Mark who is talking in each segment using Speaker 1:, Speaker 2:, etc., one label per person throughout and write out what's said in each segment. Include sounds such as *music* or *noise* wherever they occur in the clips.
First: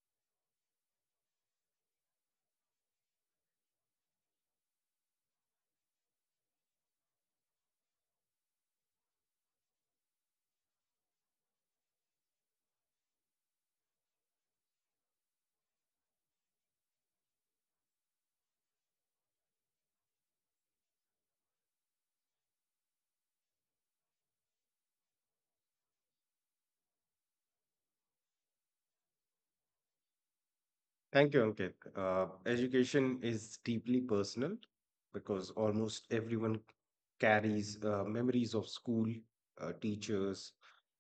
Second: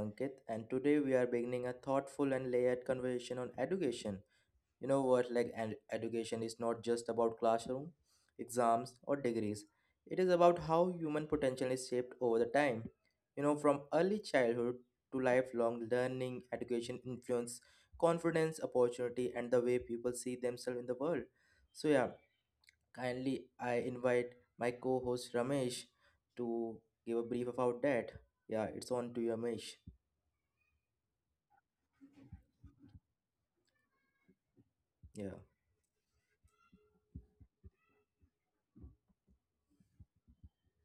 Speaker 1: Ankit, and today we are beginning a thoughtful and layered conversation on education. You know what? Like, and education is not just about classroom, exams, or degrees. It is about how human potential is shaped over the time. You know, from early childhood to lifelong learning, education influence confidence, opportunity, and the way people see themselves in the world. So yeah, kindly, I invite my co host Ramesh to give a brief about that. Yeah, it's on to you, Ramesh.
Speaker 2: Thank you, Ankit. Education is deeply personal
Speaker 1: Yeah,
Speaker 2: because almost everyone carries memories of school, teachers,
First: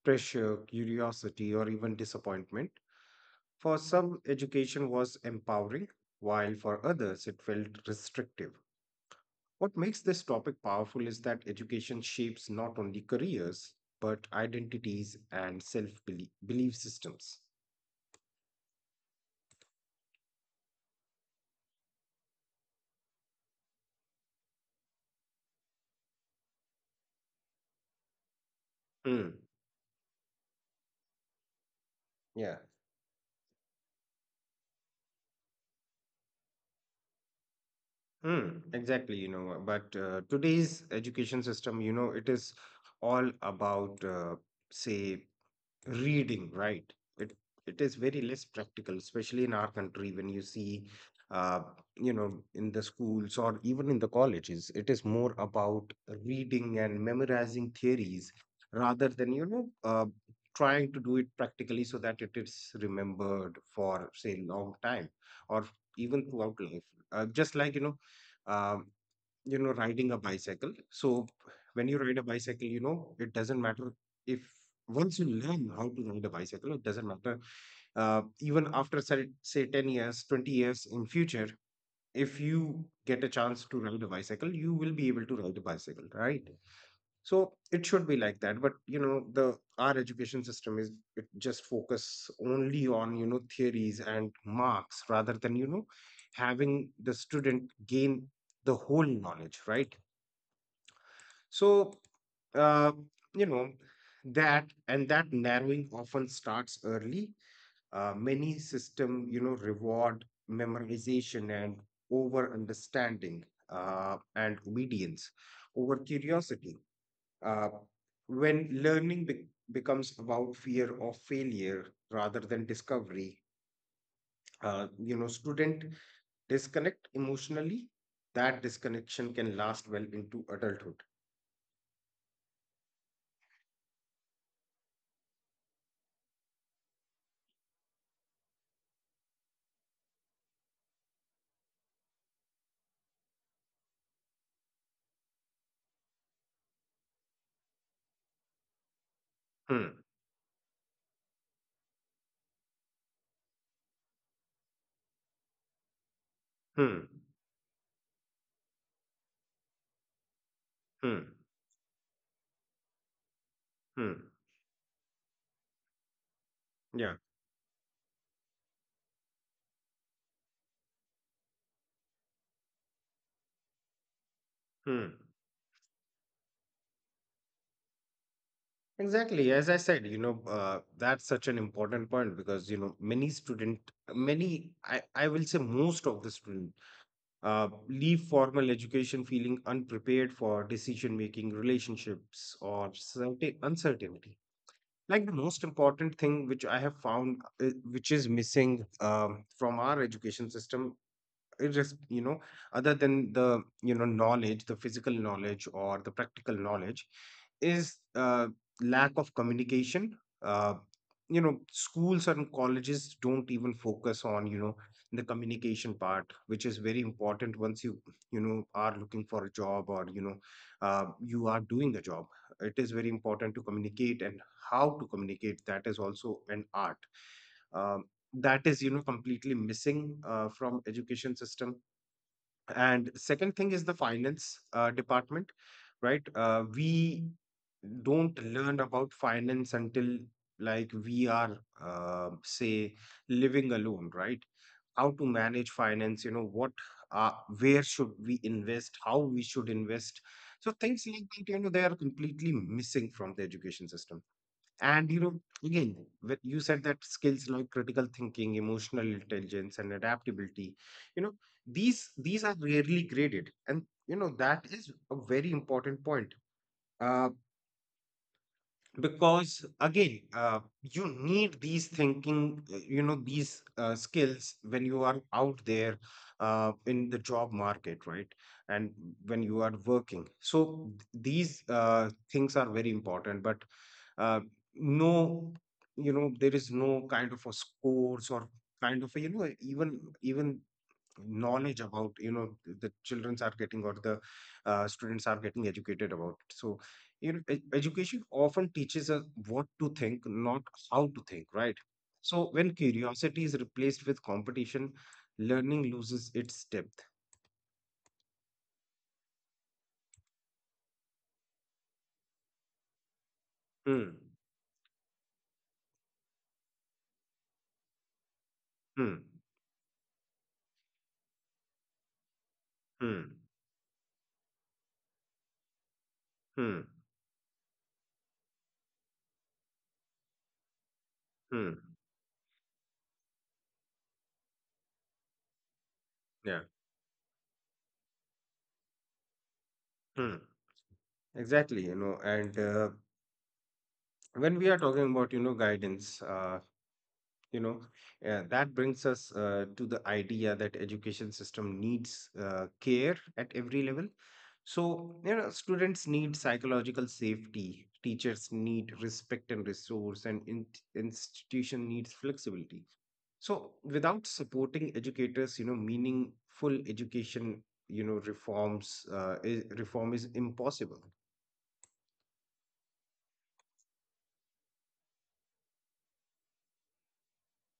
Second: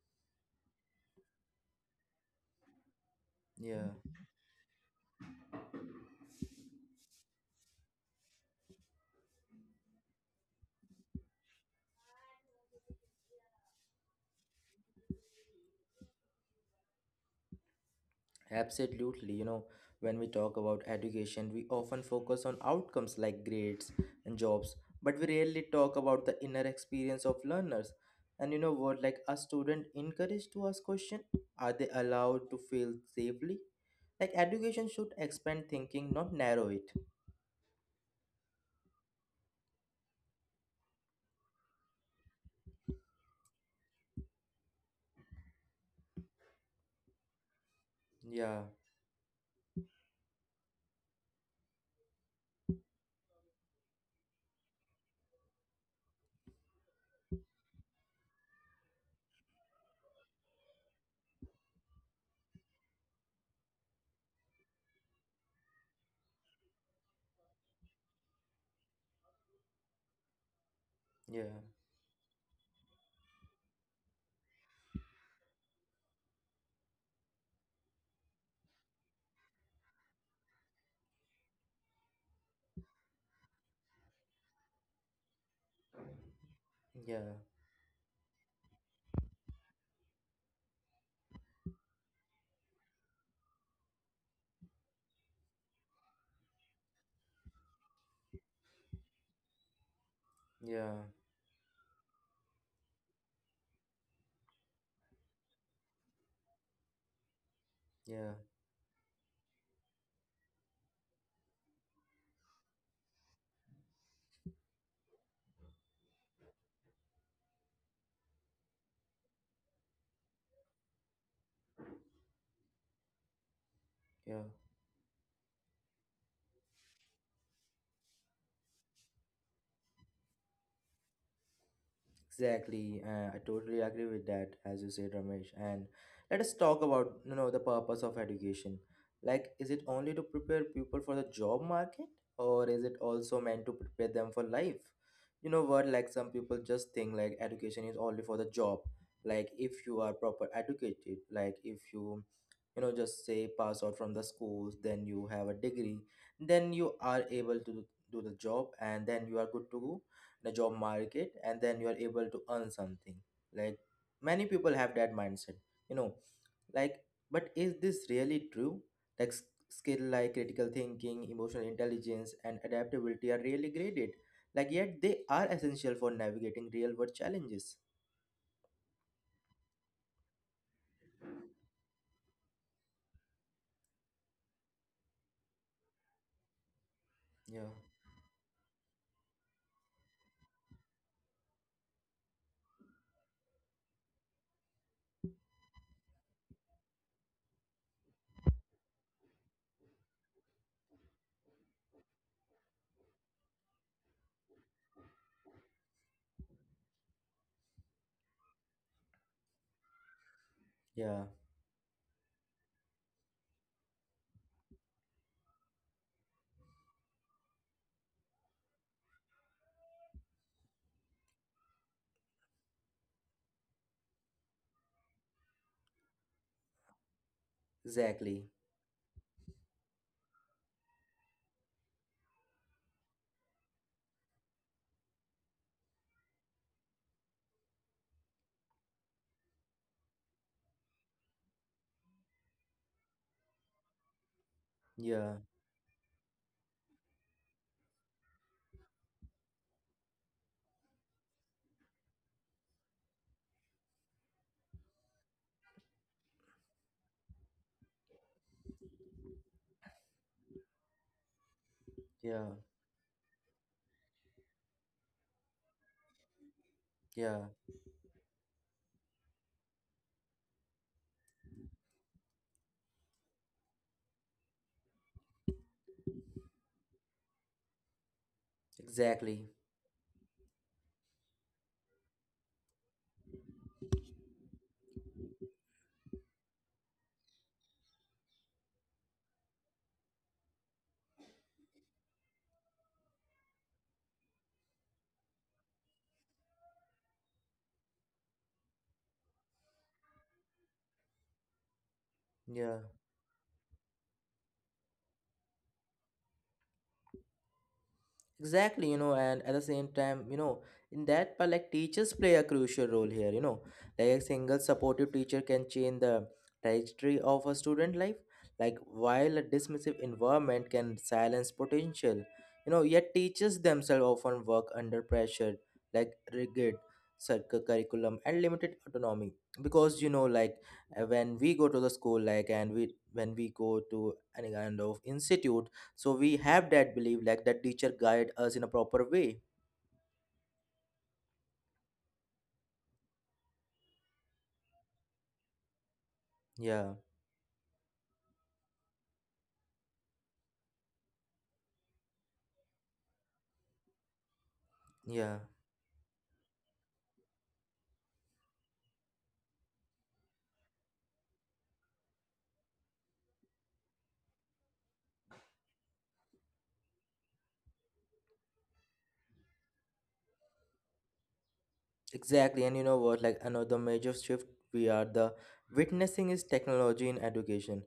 Speaker 2: pressure, curiosity, or even disappointment. For
Speaker 1: yeah,
Speaker 2: some, education was empowering, while for others, it felt restrictive. What makes this topic powerful is that education shapes not only careers, but identities and self belief systems.
Speaker 1: absolutely. You know, when we talk about education, we often focus on outcomes like grades and jobs, but we rarely talk about the inner experience of learners. And you know what, like a
Speaker 2: Mm.
Speaker 1: student encouraged to ask question, are they allowed
Speaker 2: Yeah.
Speaker 1: to fail safely? Like education should expand thinking, not narrow it.
Speaker 2: Hmm. Exactly, you know, but today's education system, you know, it is all about, say, reading, right. It it is very less
Speaker 1: Yeah,
Speaker 2: practical, especially in our country when you see uh, you know, in the schools or even in the colleges, it is more about reading and memorizing theories rather than, you know, trying to do it practically so that it is remembered for, say, long time or even throughout life. Just like, you know, um, you know, riding a bicycle. So
Speaker 1: yeah,
Speaker 2: when you ride a bicycle, you know, it doesn't matter if, once you learn how to ride a bicycle, it doesn't matter, even after, say, 10 years, 20 years in future, if you get a chance to ride a bicycle, you will be able to ride a bicycle, right?
Speaker 1: yeah.
Speaker 2: So it should be like that, but you know, the our education system is, it just focus only on, you know, theories and marks rather than, you know, having the student gain the whole knowledge, right?
Speaker 1: Yeah,
Speaker 2: So, uh, you know, that narrowing often starts early.
Speaker 1: yeah,
Speaker 2: Many system, you know, reward memorization and over understanding and obedience over curiosity. Uh, when learning becomes about fear of failure rather than discovery,
Speaker 1: yeah,
Speaker 2: you know, student disconnect emotionally. That disconnection can last well into adulthood.
Speaker 1: exactly. I totally agree with that, as you said, Ramesh. And let us talk about, you know, the purpose of education. Like, is it only to prepare people for the job market, or is it also meant to prepare them for life? You know what? Like, some people just think like education is only for the job. Like, if you are
Speaker 2: Hmm.
Speaker 1: proper educated, like if you, you know, just say pass out from the schools, then you have a degree, then you
Speaker 2: Hmm.
Speaker 1: are able to do the job, and then you are good to go in a job market
Speaker 2: Hmm.
Speaker 1: and then you are able to earn something like
Speaker 2: Hmm.
Speaker 1: many people have that mindset, you know. Like,
Speaker 2: Yeah.
Speaker 1: but is this really true? Like skill like critical thinking, emotional intelligence, and adaptability are really graded, like yet
Speaker 2: Hmm.
Speaker 1: they are essential for navigating real world challenges.
Speaker 2: Exactly. As I said, you know, that's such an important point because, you know, many, I will say most of the student
Speaker 1: Yeah,
Speaker 2: leave formal education feeling unprepared for decision making, relationships, or certain uncertainty. Like the most important thing which I have found, which is missing from our education system, just, you know, other than the, you know, knowledge, the physical knowledge or the practical knowledge, is lack of communication. uh,
Speaker 1: yeah,
Speaker 2: you know, schools and colleges don't even focus on, you know, the communication part, which is very important once you, you know, are looking for a job, or, you know, you are doing a job. It is very important to communicate, and how to communicate, that is also an art. Um
Speaker 1: exactly.
Speaker 2: that is, you know, completely missing from education system. And second thing is the finance department, right? We don't learn about finance until, like, we are, say, living alone, right? How to
Speaker 1: Yeah,
Speaker 2: manage finance, you know what, uh, where should we invest, how we should invest. So things like that, you know, they are completely missing from the education system. And you know, again, when you said that skills like critical thinking, emotional intelligence, and adaptability, you know, these
Speaker 1: yeah,
Speaker 2: are rarely graded, and you know, that is a very important point. Uh,
Speaker 1: yeah,
Speaker 2: because again, you need these thinking, you know, these skills when you are out there in the job market, right? And when
Speaker 1: exactly.
Speaker 2: you are working, so these things are very important, but uh, no, you know, there is no kind of a scores or kind of a, you know, even knowledge about, you know, the childrens are getting, or the students are getting educated about it. So you know, education often teaches us what to think, not how to think, right? So
Speaker 1: Yeah,
Speaker 2: when curiosity is replaced with competition, learning loses its depth.
Speaker 1: exactly. You know, and at the same time, you know, in that part, like teachers play a crucial role here, you know. Like a
Speaker 2: Hmm.
Speaker 1: single supportive teacher can change the trajectory of a student life, like
Speaker 2: Hmm.
Speaker 1: while a dismissive environment can silence potential. You know, yet
Speaker 2: Hmm.
Speaker 1: teachers themselves often work under pressure, like rigid
Speaker 2: Hmm.
Speaker 1: curriculum and limited autonomy. Because, you know, like when we go to
Speaker 2: Hmm.
Speaker 1: the school, like, and we when we go to any kind of institute, so we
Speaker 2: Yeah.
Speaker 1: have that belief like that teacher guide us in a proper way.
Speaker 2: Hmm. Exactly. You know, and when we are talking about, you know, guidance,
Speaker 1: Yeah,
Speaker 2: you know, that brings us to the idea that education system needs care at every level. So
Speaker 1: yeah,
Speaker 2: you know, students need psychological safety, teachers need respect and resource, and institution needs flexibility. So without supporting educators, you know, meaningful education, you know, reform is impossible.
Speaker 1: exactly. And you know what, like another major shift we are the witnessing is technology in education.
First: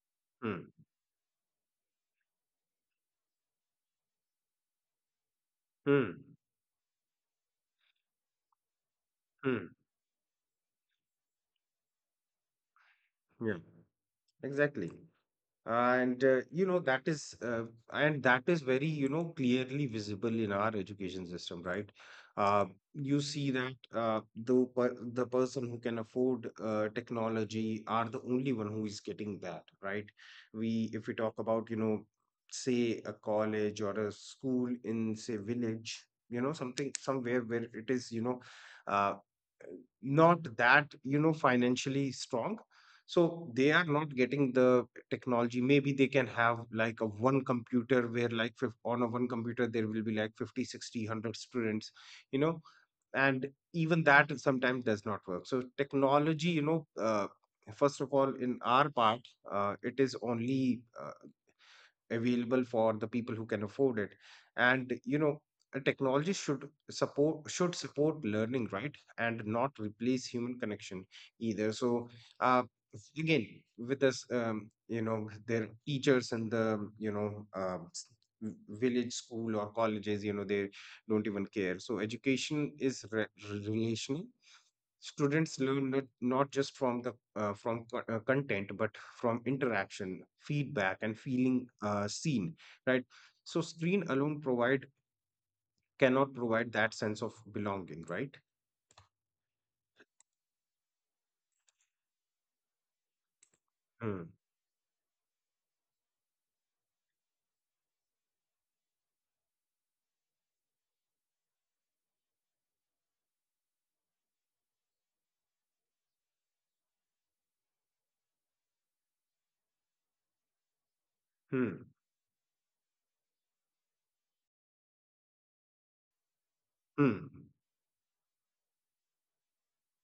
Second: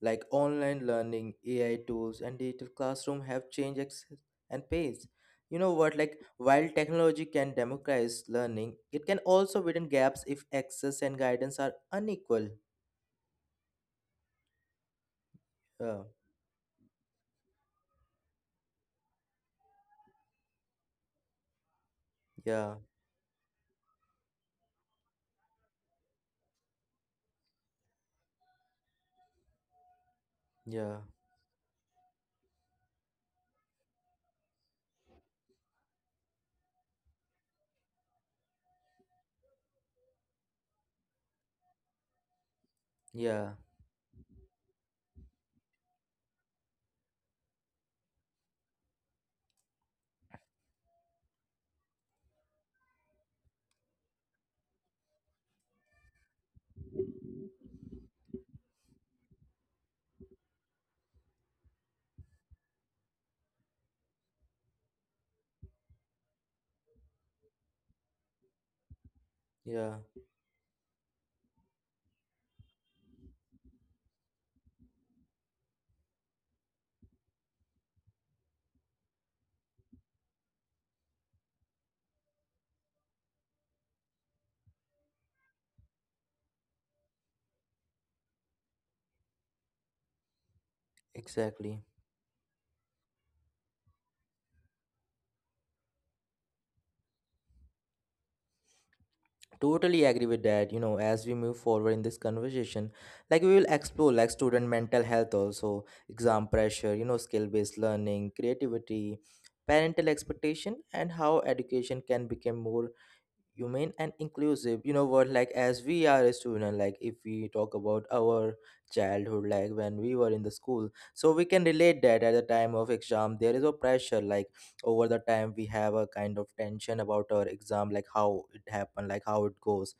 Speaker 1: Like
Speaker 2: Hmm.
Speaker 1: online learning, AI tools, and digital classroom have changed access and pace. You know what, like
Speaker 2: Hmm.
Speaker 1: while technology can democratize learning, it can also
Speaker 2: Hmm.
Speaker 1: widen gaps if access and guidance are unequal.
Speaker 2: Yeah. Exactly.
Speaker 1: Yeah,
Speaker 2: And you know, that is very, you know, clearly visible in our education system, right? uh,
Speaker 1: yeah,
Speaker 2: you see that, the person who can afford technology are the only one who is getting that, right? we
Speaker 1: yeah,
Speaker 2: If we talk about, you know, say a college or a school in, say, village, you know, something somewhere where it is, you know, uh, not that, you know, financially strong, so
Speaker 1: yeah,
Speaker 2: they are not getting the technology. Maybe they can have like a one computer, where like on a one computer there will be like 50 sixty one hundred students, you know. And even that sometimes does not work. So technology, you know, first of all, in our part, it is only available for the people who can afford it. And you know, technology should support learning, right? And not
Speaker 1: yeah,
Speaker 2: replace human connection either. So uh, again, with us, you know, their teachers, and the, you know, v- village school or colleges, you know, they don't even care. So education is relational. Students learn not just from the content, but from interaction, feedback, and feeling
Speaker 1: exactly.
Speaker 2: seen, right? So screen alone provide cannot provide that sense of belonging, right?
Speaker 1: Totally agree with that. You know, as we move forward in this conversation, like we will explore
Speaker 2: Hmm.
Speaker 1: like student mental health, also exam pressure, you know, skill based learning, creativity, parental expectation, and how education can become more humane and inclusive. You know what, like as we are a student, like if we talk about our childhood, like when we were in the school, so we can
Speaker 2: Hmm.
Speaker 1: relate that at the time of exam there is a pressure, like over the time we have a kind of tension
Speaker 2: Hmm.
Speaker 1: about our exam, like how it happened, like how it goes,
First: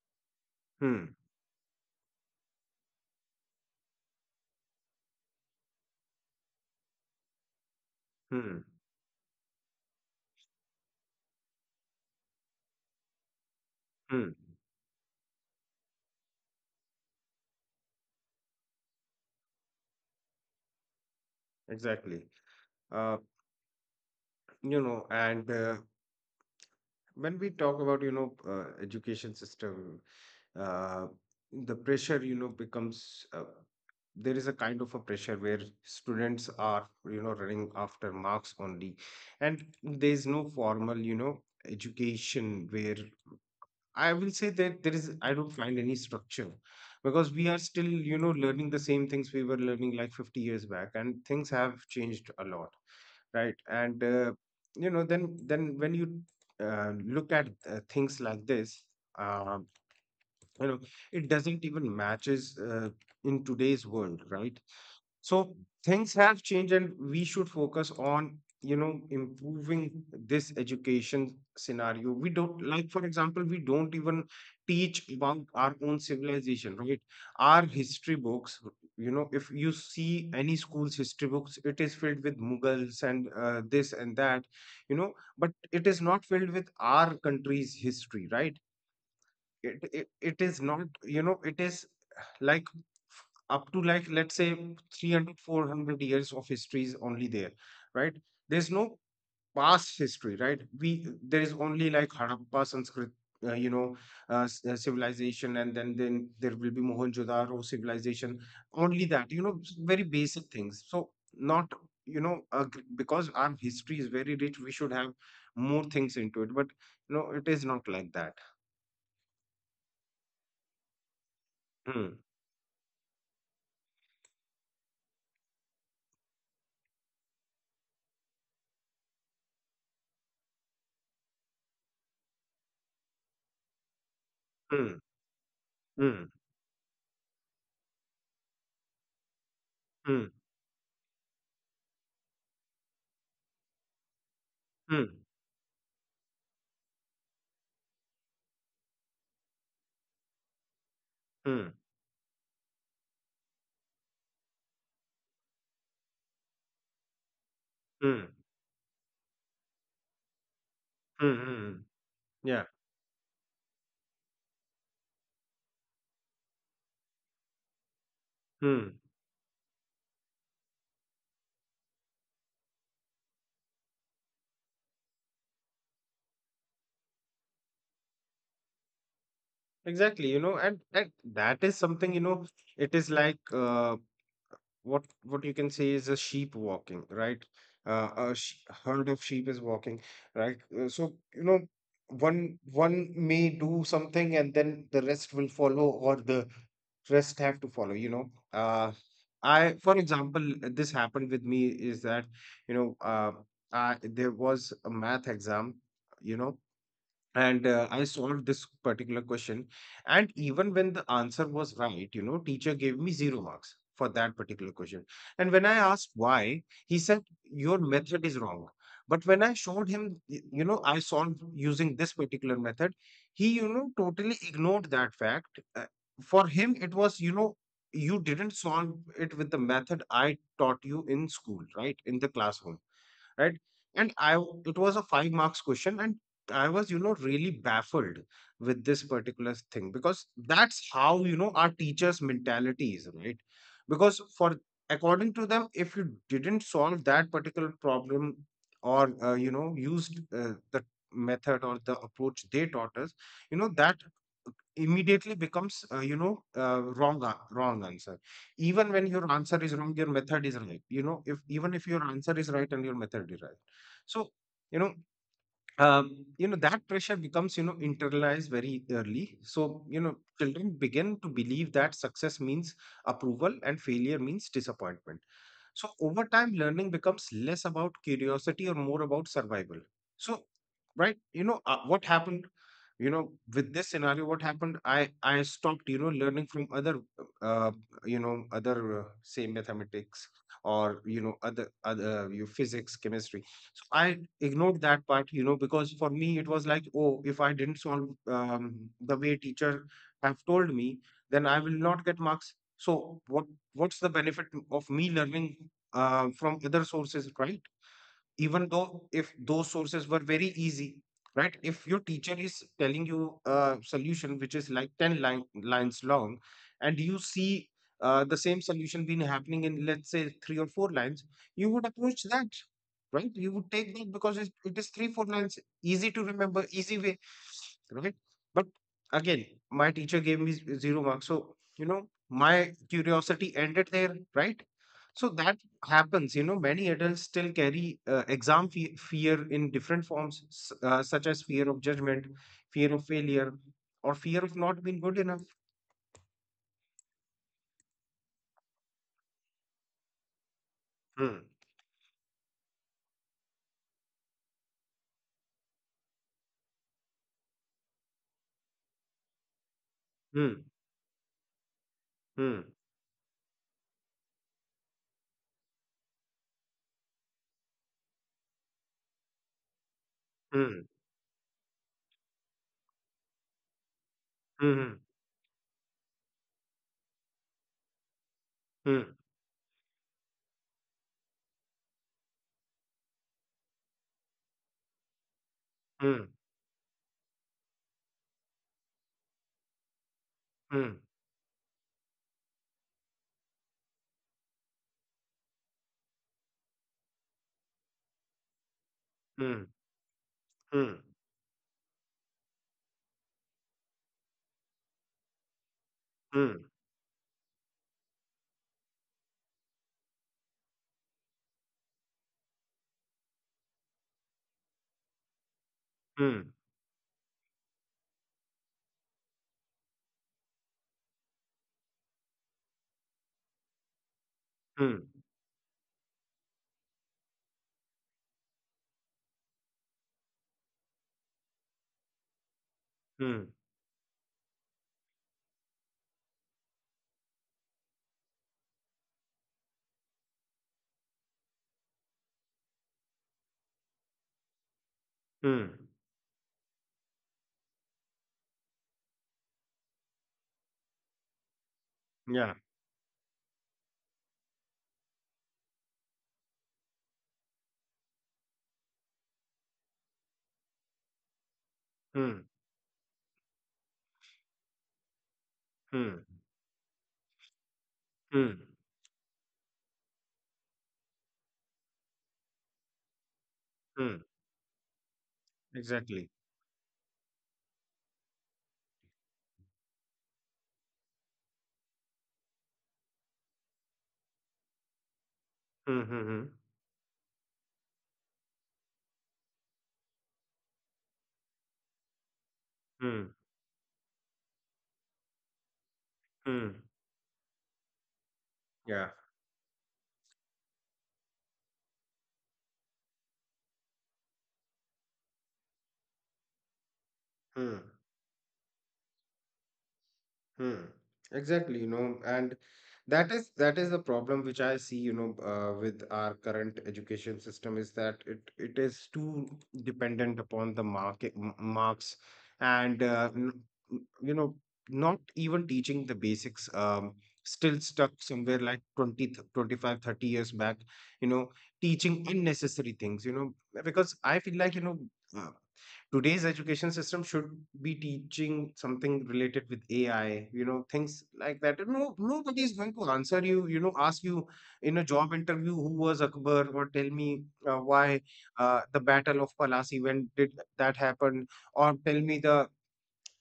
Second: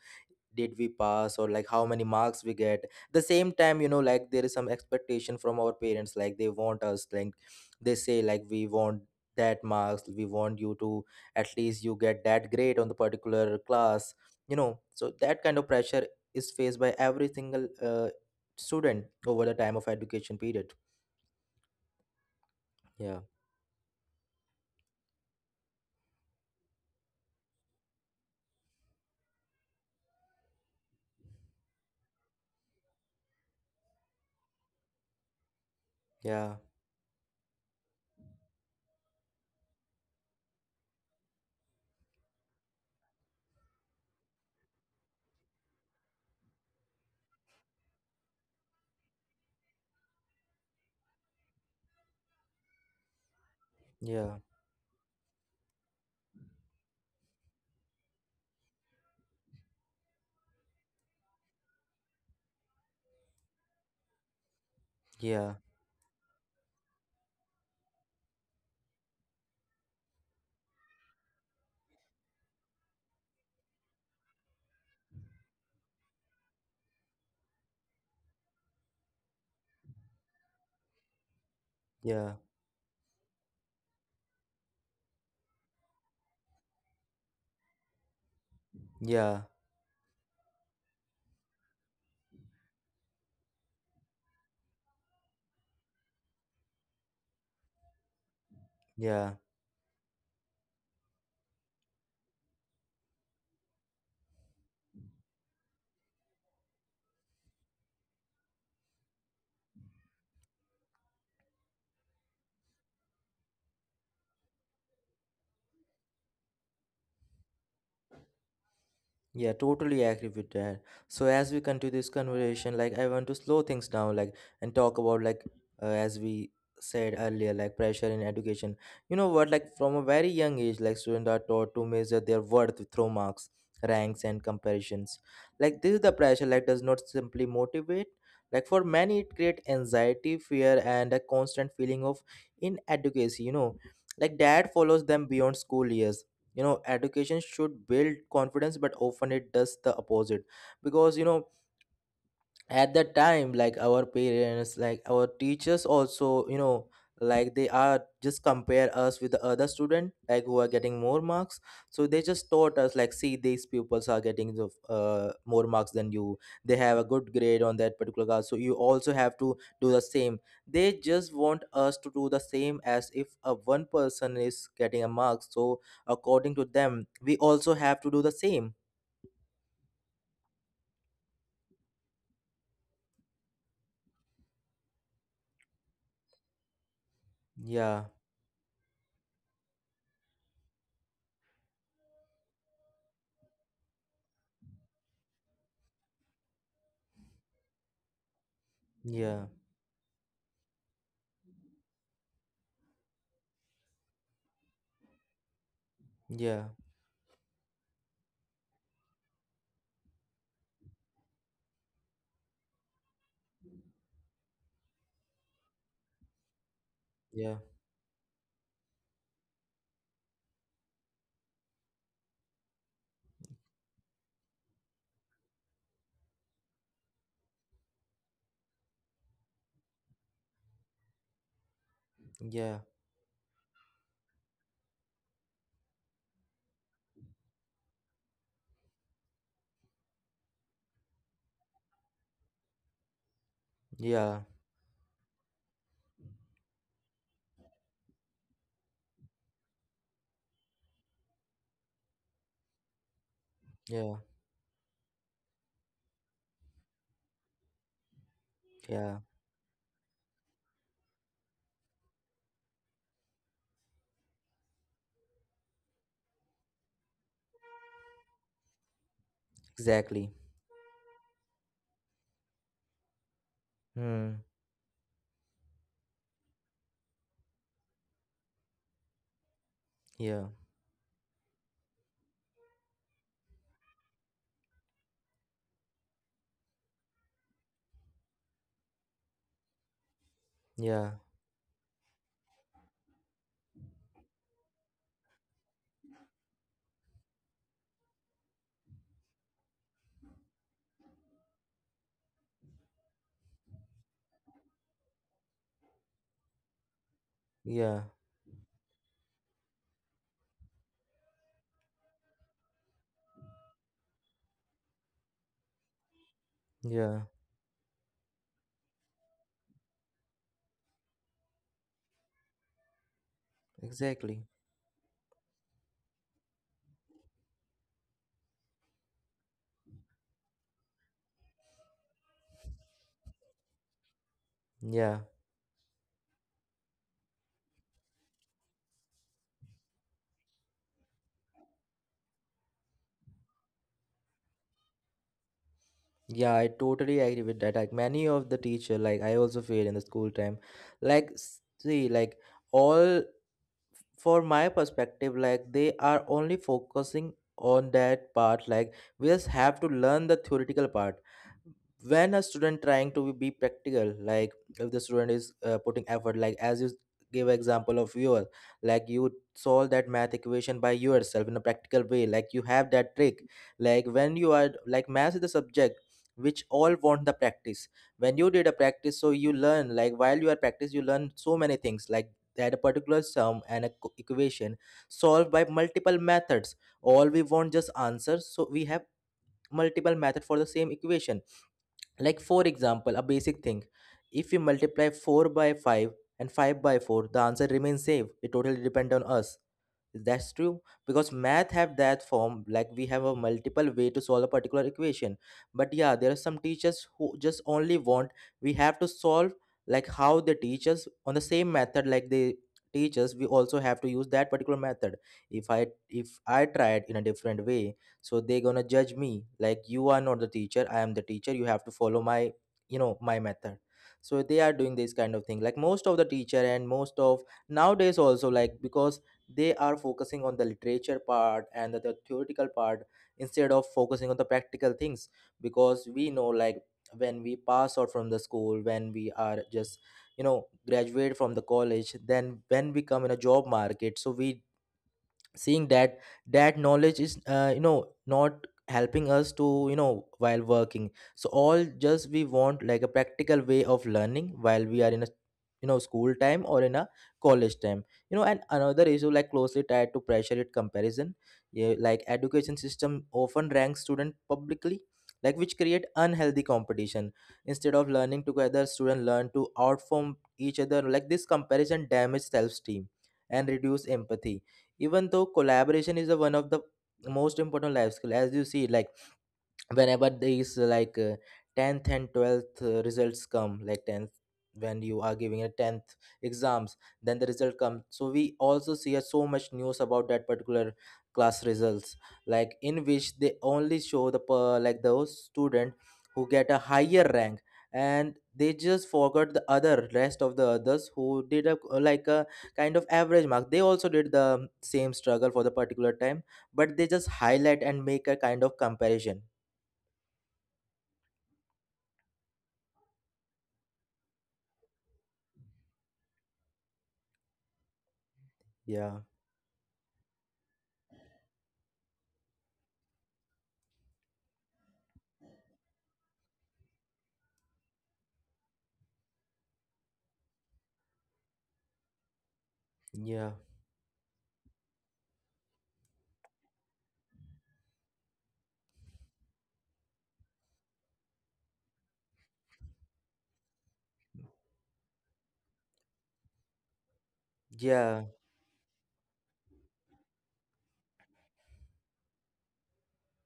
Speaker 1: did we
Speaker 2: Hmm.
Speaker 1: pass, or like how many marks we get. The same time, you know, like there is some expectation from our parents, like they want us, like they say, like
Speaker 2: Hmm.
Speaker 1: we want that marks, we want you to at least you get that grade on the particular class,
Speaker 2: Hmm.
Speaker 1: you know. So that kind of pressure is faced by every single student over the time of education period.
Speaker 2: Exactly. uh,
Speaker 1: Yeah,
Speaker 2: you know, and when we talk about, you know, education system, uh, the pressure you know becomes there is a kind of a pressure where students
Speaker 1: yeah,
Speaker 2: are, you know, running after marks only. And there is no formal, you know, education where, I will say that there is, I don't find any structure, because we are still, you know, learning the same things we were learning like 50 years back, and things have changed a lot, right? And,
Speaker 1: yeah,
Speaker 2: you know, then when you look at things like this, um, you know, it doesn't even matches in today's world, right? So
Speaker 1: yeah,
Speaker 2: things have changed, and we should focus on, you know, improving this education scenario. We don't like, For example, we don't even teach about our own civilization, right? Our history books, you know, if you see any school's history books, it is filled
Speaker 1: yeah,
Speaker 2: with Mughals and this and that, you know, but it is not filled with our country's history, right?
Speaker 1: yeah,
Speaker 2: It is not, you know, it is like, up to like, let's say, 300 400 years of history is only there, right? There's no
Speaker 1: yeah.
Speaker 2: past history, right? we There is only like Harappa, Sanskrit, you know, civilization, and then there will be Mohenjo-daro civilization. Only that, you know, very basic things. So not, you know, because our history is very rich, we should have more things into it, but no, it is not like that.
Speaker 1: Yeah, totally agree with that. So as we continue this
Speaker 2: Hmm.
Speaker 1: conversation, like I want to slow things down, like and talk about like as we said earlier, like pressure in education. You know what? Like from a very young age, like students are taught to measure their worth through marks, ranks, and
Speaker 2: Hmm.
Speaker 1: comparisons. Like this is the
Speaker 2: Mm.
Speaker 1: pressure like does not simply motivate. Like for many, it creates
Speaker 2: Mm.
Speaker 1: anxiety, fear, and a constant feeling of inadequacy. You know, like that follows
Speaker 2: Mm.
Speaker 1: them beyond school years. You know, education should build confidence but often it does the opposite, because, you know,
Speaker 2: Mm.
Speaker 1: at that time, like our parents, like our teachers also, you know, like they are
Speaker 2: Mm.
Speaker 1: just compare us with the other student like who are getting more
Speaker 2: Mm.
Speaker 1: marks.
Speaker 2: Mm.
Speaker 1: So they just
Speaker 2: Yeah.
Speaker 1: taught us like see these pupils are getting the more marks than you, they have a good grade on that particular class, so you
Speaker 2: Mm.
Speaker 1: also have to do the same. They just want us to do the same as if a one person is getting a mark, so according to them we also have to do the same.
Speaker 2: Exactly, you know, and that is something, you know, it is like what you can say is a sheep walking, right?
Speaker 1: Yeah,
Speaker 2: A herd of sheep is walking, right? So you know, one may do something and then the rest will follow, or the rest have to follow, you know.
Speaker 1: yeah,
Speaker 2: I For example, this happened with me is that, you know, I there was a math exam, you know.
Speaker 1: yeah,
Speaker 2: And I solved this particular question, and even when the answer was right, you know, teacher gave me 0 marks for that particular question. And when I asked why, he said,
Speaker 1: yeah,
Speaker 2: your method is wrong. But when I showed him, you know, I solved using this particular method, he, you know, totally ignored that fact. For him, it was, you know, you didn't solve it with the method I taught you in school, right, in the
Speaker 1: yeah.
Speaker 2: classroom, right? And it was a 5 marks question, and I was, you know, really baffled with this particular thing, because that's how, you know, our teachers' mentality is, right? Because
Speaker 1: Yeah,
Speaker 2: for according to them, if you didn't solve that particular problem or you know, used the method or the approach they taught us, you know that
Speaker 1: yeah,
Speaker 2: immediately becomes wrong wrong answer. Even when
Speaker 1: yeah,
Speaker 2: your answer is wrong, your method is right, you know, if even if your answer is right and your method is right. So you know um, you know, that pressure becomes, you know, internalized very early. So, you know,
Speaker 1: exactly.
Speaker 2: children begin to believe that success means approval and failure
Speaker 1: Hmm.
Speaker 2: means disappointment. So over time, learning becomes less about curiosity or more about survival.
Speaker 1: Yeah,
Speaker 2: So, right, what happened, you know, with this scenario? What happened? I stopped, you know, learning from other— uh, you know, other, say, mathematics, or
Speaker 1: yeah,
Speaker 2: you know, other you physics, chemistry. So I ignored that part, you know, because for me it was like, oh, if I didn't solve the way teacher have told me, then I will not get marks. So what— what's the benefit of me learning from other sources, right?
Speaker 1: yeah,
Speaker 2: Even though if those sources were very easy, right? If your teacher is telling you a solution which is like 10 line, lines long, and you
Speaker 1: yeah,
Speaker 2: see the same solution been happening in let's say 3 or 4 lines, you would approach that, right? You would take that because
Speaker 1: exactly.
Speaker 2: it is 3 4 lines, easy to remember, easy way, right? But again, my teacher gave me zero marks. So, you know, my curiosity ended there, right?
Speaker 1: Yeah,
Speaker 2: So that happens, you know. Many adults still carry exam fear in different forms, such as fear of judgment, fear of failure, or fear of not being good enough.
Speaker 1: yeah, I totally agree with that. Like many of the teacher, like I also feel in the school time, like
Speaker 2: Hmm,
Speaker 1: see, like all for my perspective, like they are only focusing on that part. Like we just have to learn the
Speaker 2: hmm,
Speaker 1: theoretical part. When a
Speaker 2: hmm,
Speaker 1: student trying to be practical, like if the student is putting effort, like as you give example of yours, like you solve that math equation
Speaker 2: hmm,
Speaker 1: by yourself in a practical way, like you have that trick. Like when you are
Speaker 2: hmm,
Speaker 1: like math is the subject which all want the practice, when you did a
Speaker 2: hmm,
Speaker 1: practice so you learn, like while you are practice you learn so many things like that a particular sum and a equation solved by multiple
Speaker 2: hmm,
Speaker 1: methods. All we want just answers, so we have multiple method for the same
Speaker 2: hmm,
Speaker 1: equation. Like for example, a basic thing, if we multiply 4 by 5 and 5 by 4, the answer remains same, it totally depend on us.
Speaker 2: hmm,
Speaker 1: That's true,
Speaker 2: hmm,
Speaker 1: because math have that form, like we have a multiple way to solve a particular equation. But yeah, there are some
Speaker 2: hmm,
Speaker 1: teachers who just only want, we have to solve like how they teach us on the same method, like they teach us we also have to use that particular method. if i if
Speaker 2: hmm,
Speaker 1: i tried in a different way, so they're gonna judge me like, you are not the teacher, I am the teacher, you have to follow my, you know, my method. So they are doing
Speaker 2: hmm,
Speaker 1: this kind of thing, like most of the teacher and most of nowadays also, like because they are focusing on the literature part and the theoretical part,
Speaker 2: hmm,
Speaker 1: instead of focusing on the practical things. Because we know, like when we pass out from the school, when we are just, you know, graduate from the college, then when we come in a job market, so we
Speaker 2: hmm.
Speaker 1: seeing that knowledge is, you know, not helping us to, you know, while working. So all just we
Speaker 2: Yeah.
Speaker 1: want like a practical way of learning while we are in a, you know, school time or in a college time. You know, and another issue, like closely tied to pressure it comparison. Yeah, like
Speaker 2: Hmm.
Speaker 1: education system often ranks student publicly, like which create
Speaker 2: Hmm.
Speaker 1: unhealthy competition. Instead of learning
Speaker 2: Hmm.
Speaker 1: together, students learn to outperform each other. Like this comparison damage self-esteem and reduce
Speaker 2: Hmm.
Speaker 1: empathy, even though collaboration is
Speaker 2: Exactly.
Speaker 1: the one of the most important life skill. As you see, like whenever these 10th and 12th results come, like 10th when you are giving a
Speaker 2: Hmm,
Speaker 1: 10th
Speaker 2: hmm, hmm.
Speaker 1: exams, then the result comes, so we also see so much news about that particular class results, like in which
Speaker 2: Hmm,
Speaker 1: they only show the like those student who get a
Speaker 2: hmm.
Speaker 1: higher rank, and they just
Speaker 2: Yeah.
Speaker 1: forgot the other rest of the others who did a like a kind of average mark, they also did the same struggle for the particular time, but they just highlight
Speaker 2: Hmm,
Speaker 1: and make a kind of comparison.
Speaker 2: hmm. Exactly, you know, and that is the problem which I see, you know, with our current education system, is that it is
Speaker 1: Yeah,
Speaker 2: too dependent upon the market marks, and you know, not even teaching the basics. Still stuck somewhere like 20 th- 25 30 years back, you know, teaching unnecessary things, you
Speaker 1: yeah,
Speaker 2: know, because I feel like, you know, uh, today's education system should be teaching something related with AI, you know, things like that. No, nobody is going to answer you, you know, ask you in a job interview who was Akbar, or tell me
Speaker 1: yeah,
Speaker 2: why the Battle of Palasi, when did that happen, or tell me the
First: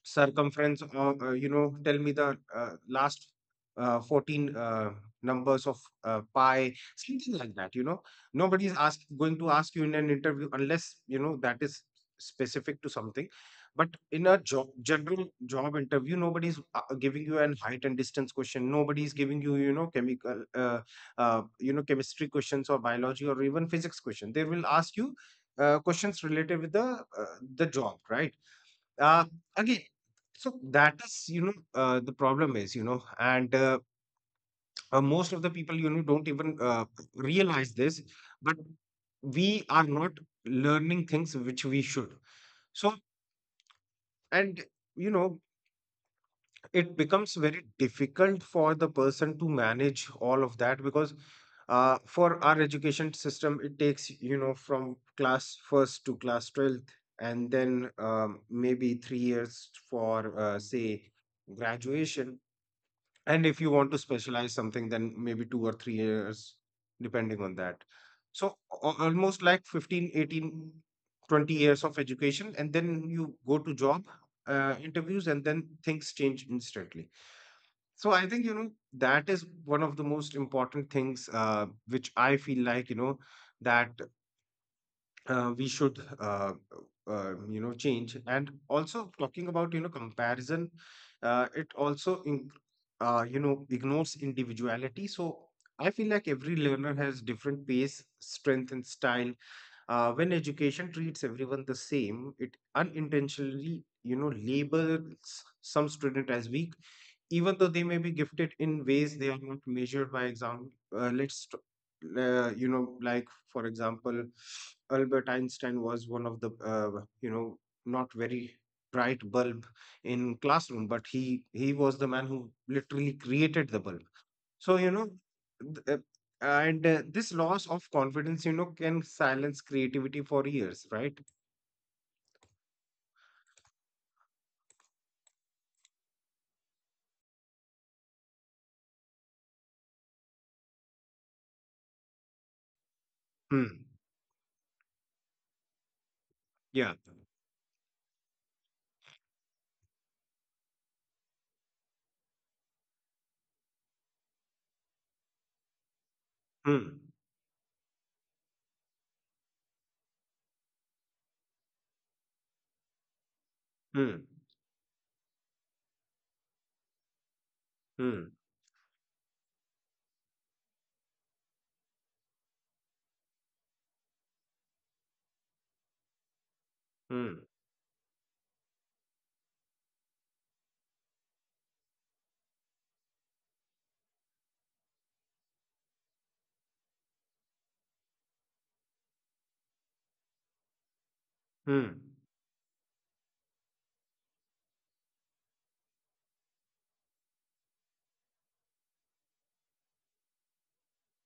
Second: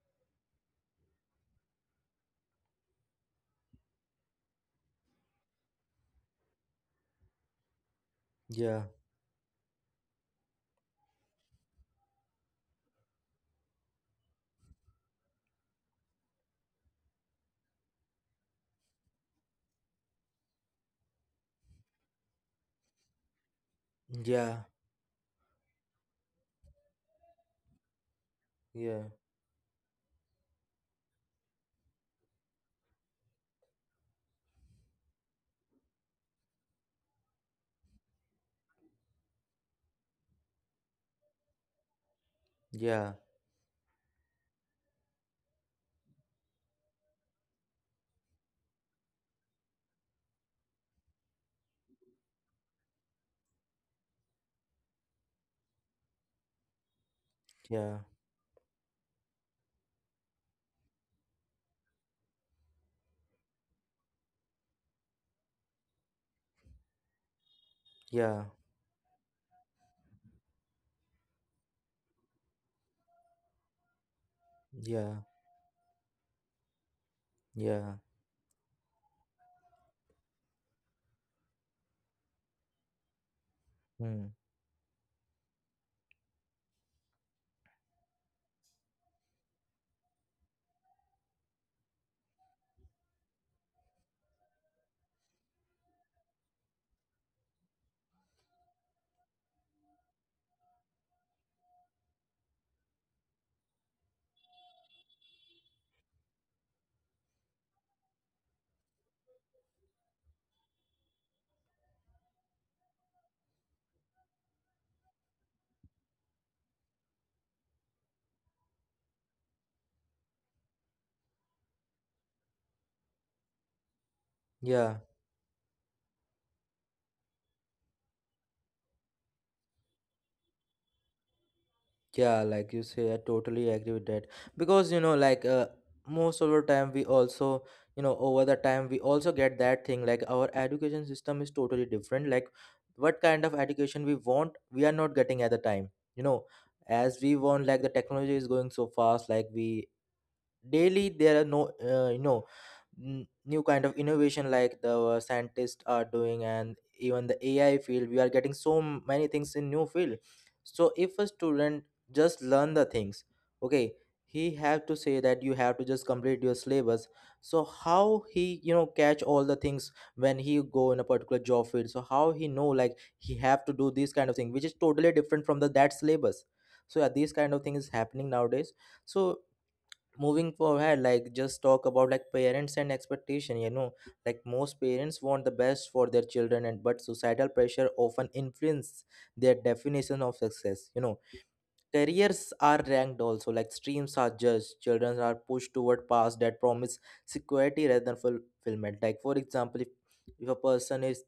Speaker 2: circumference, or you know, tell me the last 14 numbers of pi, something like that, you know. Nobody is
Speaker 1: yeah,
Speaker 2: ask, going to ask you in an interview unless you know that is specific to something. But in a job, general job interview, nobody's giving you an height and distance question, nobody's giving you, you know, chemical you know, chemistry questions, or biology, or even physics question. They
Speaker 1: yeah,
Speaker 2: will ask you questions related with uh, the job, right?
Speaker 1: yeah,
Speaker 2: uh, Again, so that is, you know, the problem is, you know, and most of the people, you know, don't even realize this, but we are not learning things which we should. So,
Speaker 1: yeah,
Speaker 2: and, you know, it becomes very difficult for the person to manage all of that, because for our education system, it takes, you know, from class first to class 12th, and then
Speaker 1: yeah,
Speaker 2: maybe 3 years for, say, graduation, and if you want to specialize something, then maybe 2 or 3 years, depending on that.
Speaker 1: yeah,
Speaker 2: So almost like 15, 18, 20 years of education, and then you go to job
Speaker 1: yeah,
Speaker 2: interviews, and then things change instantly.
Speaker 1: yeah,
Speaker 2: So I think, you know, that is one of the most important things which I feel like, you know, that
Speaker 1: mm,
Speaker 2: we should, you know, change. And also talking about, you know, comparison, it also, in, you know, ignores individuality. So I feel like every learner has different pace, strength, and style. When education treats everyone the same, it unintentionally, you know, labels some student as weak, even though they may be gifted in ways they are not measured by exam. uh, let's t- you know, like for example, Albert Einstein was one of the, you know, not very bright bulb in classroom, but he was the man who literally created the bulb. So you
Speaker 1: yeah,
Speaker 2: know, th- and this loss of confidence, you know, can silence creativity for years, right?
Speaker 1: yeah. Like you say, I totally agree with that, because you know, like most of the time we also, you know, over the time we also get that thing like our education system is totally different. Like what kind of
Speaker 2: Hmm.
Speaker 1: education we want, we are not getting at the time. You know,
Speaker 2: Yeah. Hmm.
Speaker 1: as we want, like the technology is going so fast, like we daily there are no, you know new kind of innovation like the scientists are doing. And
Speaker 2: Hmm.
Speaker 1: even the ai field, we are getting so many things in new field. So if a student just learn the things, okay,
Speaker 2: Hmm.
Speaker 1: he have to say that you have to just complete your syllabus. So how
Speaker 2: Hmm.
Speaker 1: he, you know, catch all the things when he go in a particular job field? So how he know like he have to do this kind of thing which is totally different from the that syllabus. So yeah, these
Speaker 2: Hmm.
Speaker 1: kind of things happening nowadays. So moving forward, like just talk about like parents and expectation, you know, like most parents want the best for their children, and but societal pressure often influence their definition of success, you know. Careers are ranked also, like streams are judged, children are pushed toward paths that promise security rather than fulfillment. Like for example, if a person is,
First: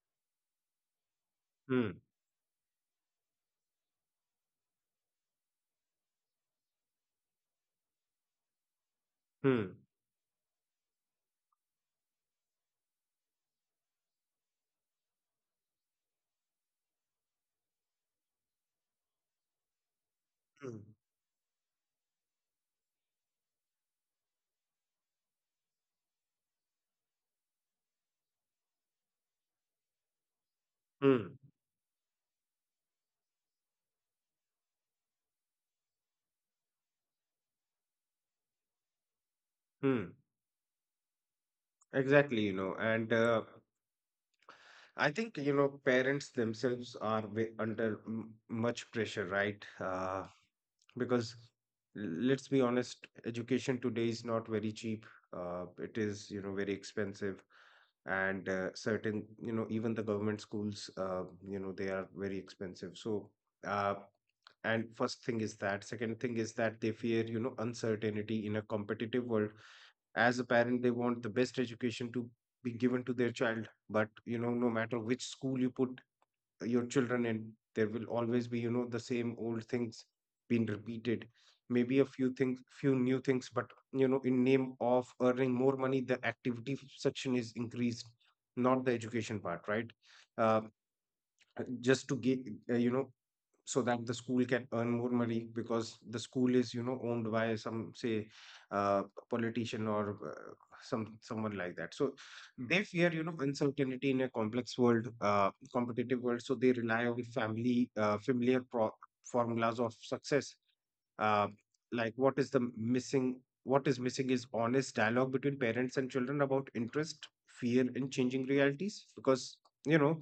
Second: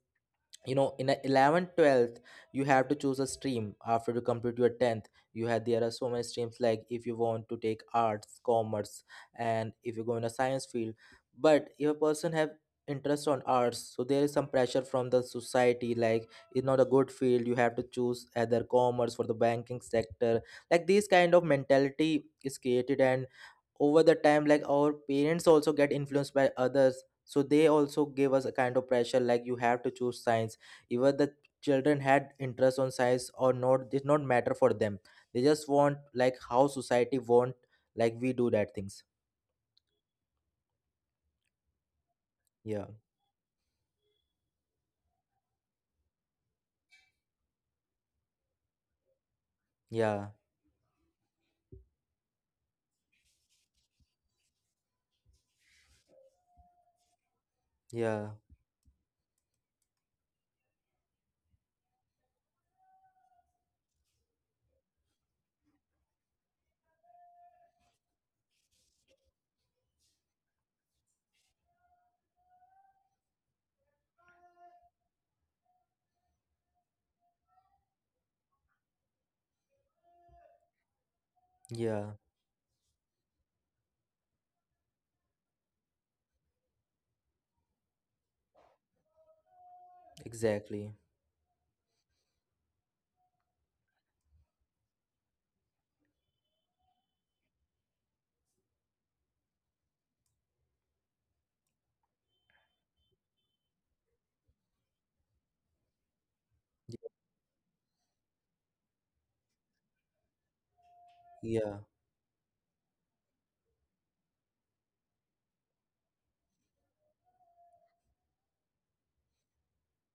Speaker 1: you know, in a 11th
Speaker 2: Hmm.
Speaker 1: 12th, you have to choose a stream after you complete your 10th. You had, there are so many streams, like if you want to take arts, commerce, and
Speaker 2: Hmm.
Speaker 1: if you go in a science field. But if a person have interest on arts, so there is some pressure from the society, like it's not a good field, you have to choose either commerce for the banking sector.
Speaker 2: Mm,
Speaker 1: Like this kind of mentality is created, and over the time, like our parents also get influenced by others, so they also give us a kind of pressure like you have to choose science. Even the
Speaker 2: mm,
Speaker 1: children had interest on science or not, did not matter for them. They just want like how society want, like we do that things.
Speaker 2: mm. Exactly, you know,
Speaker 1: Yeah,
Speaker 2: and I think, you know, parents themselves are under m much pressure, right?
Speaker 1: yeah,
Speaker 2: Because let's be honest, education today is not very cheap. It is, you know, very expensive,
Speaker 1: yeah,
Speaker 2: and certain, you know, even the government schools, you know, they are very expensive. So, uh, and first thing is that. Second thing is that they fear, you know, uncertainty in a competitive world. As a parent, they want the best education to be given to their child, but you know, no matter which school you put your children in, there will always be, you know, the same old things being repeated. Maybe a
Speaker 1: yeah.
Speaker 2: few things, few new things, but you know, in name of earning more money, the activity section is increased, not the education part, right? uh,
Speaker 1: Exactly.
Speaker 2: just to get you know, so that the school can earn more money, because the school is, you know, owned by some, say, uh, politician, or some, someone like that. So they fear, you know, uncertainty in a complex world, competitive world, so they rely on family, familiar formulas of success. uh,
Speaker 1: Yeah,
Speaker 2: like, what is the missing, what is missing is honest dialogue between parents and children about interest, fear, and changing realities, because you know,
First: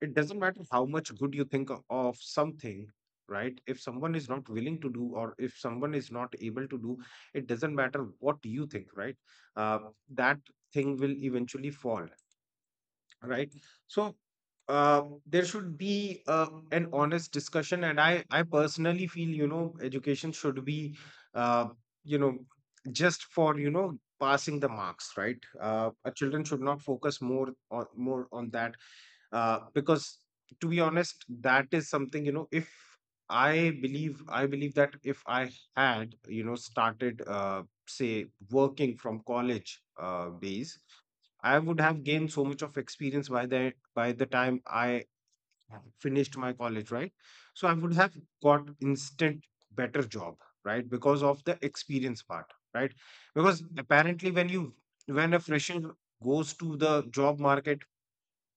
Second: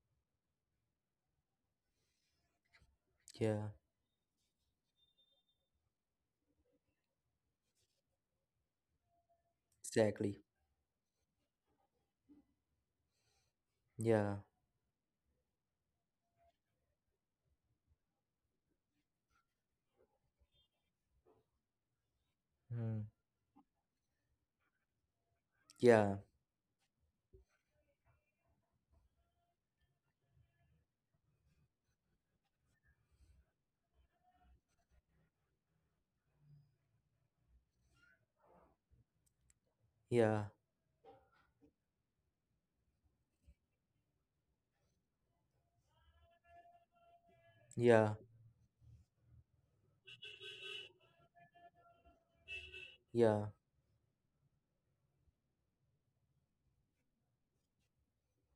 Speaker 2: it doesn't matter how much good you think of something, right?
Speaker 1: yeah.
Speaker 2: If someone is not willing to do, or if someone is not able to do, it doesn't matter what you think, right? uh, that
Speaker 1: Exactly.
Speaker 2: thing will eventually fall, right? So,
Speaker 1: Yeah.
Speaker 2: there should be an honest discussion. And I personally feel, you know, education should be, uh, you know,
Speaker 1: Mm.
Speaker 2: just for, you know, passing the marks, right? Our
Speaker 1: Yeah.
Speaker 2: children should not focus more on that, because to be honest, that is something, you know. If I believe that if I had, you know, started, say, working from college,
Speaker 1: Yeah.
Speaker 2: days, I would have gained so much of experience by the time I finished my college, right? So I would have
Speaker 1: Yeah.
Speaker 2: got instant better job, right? Because of the experience part, right?
Speaker 1: Yeah.
Speaker 2: Because apparently when a fresher goes to the job market,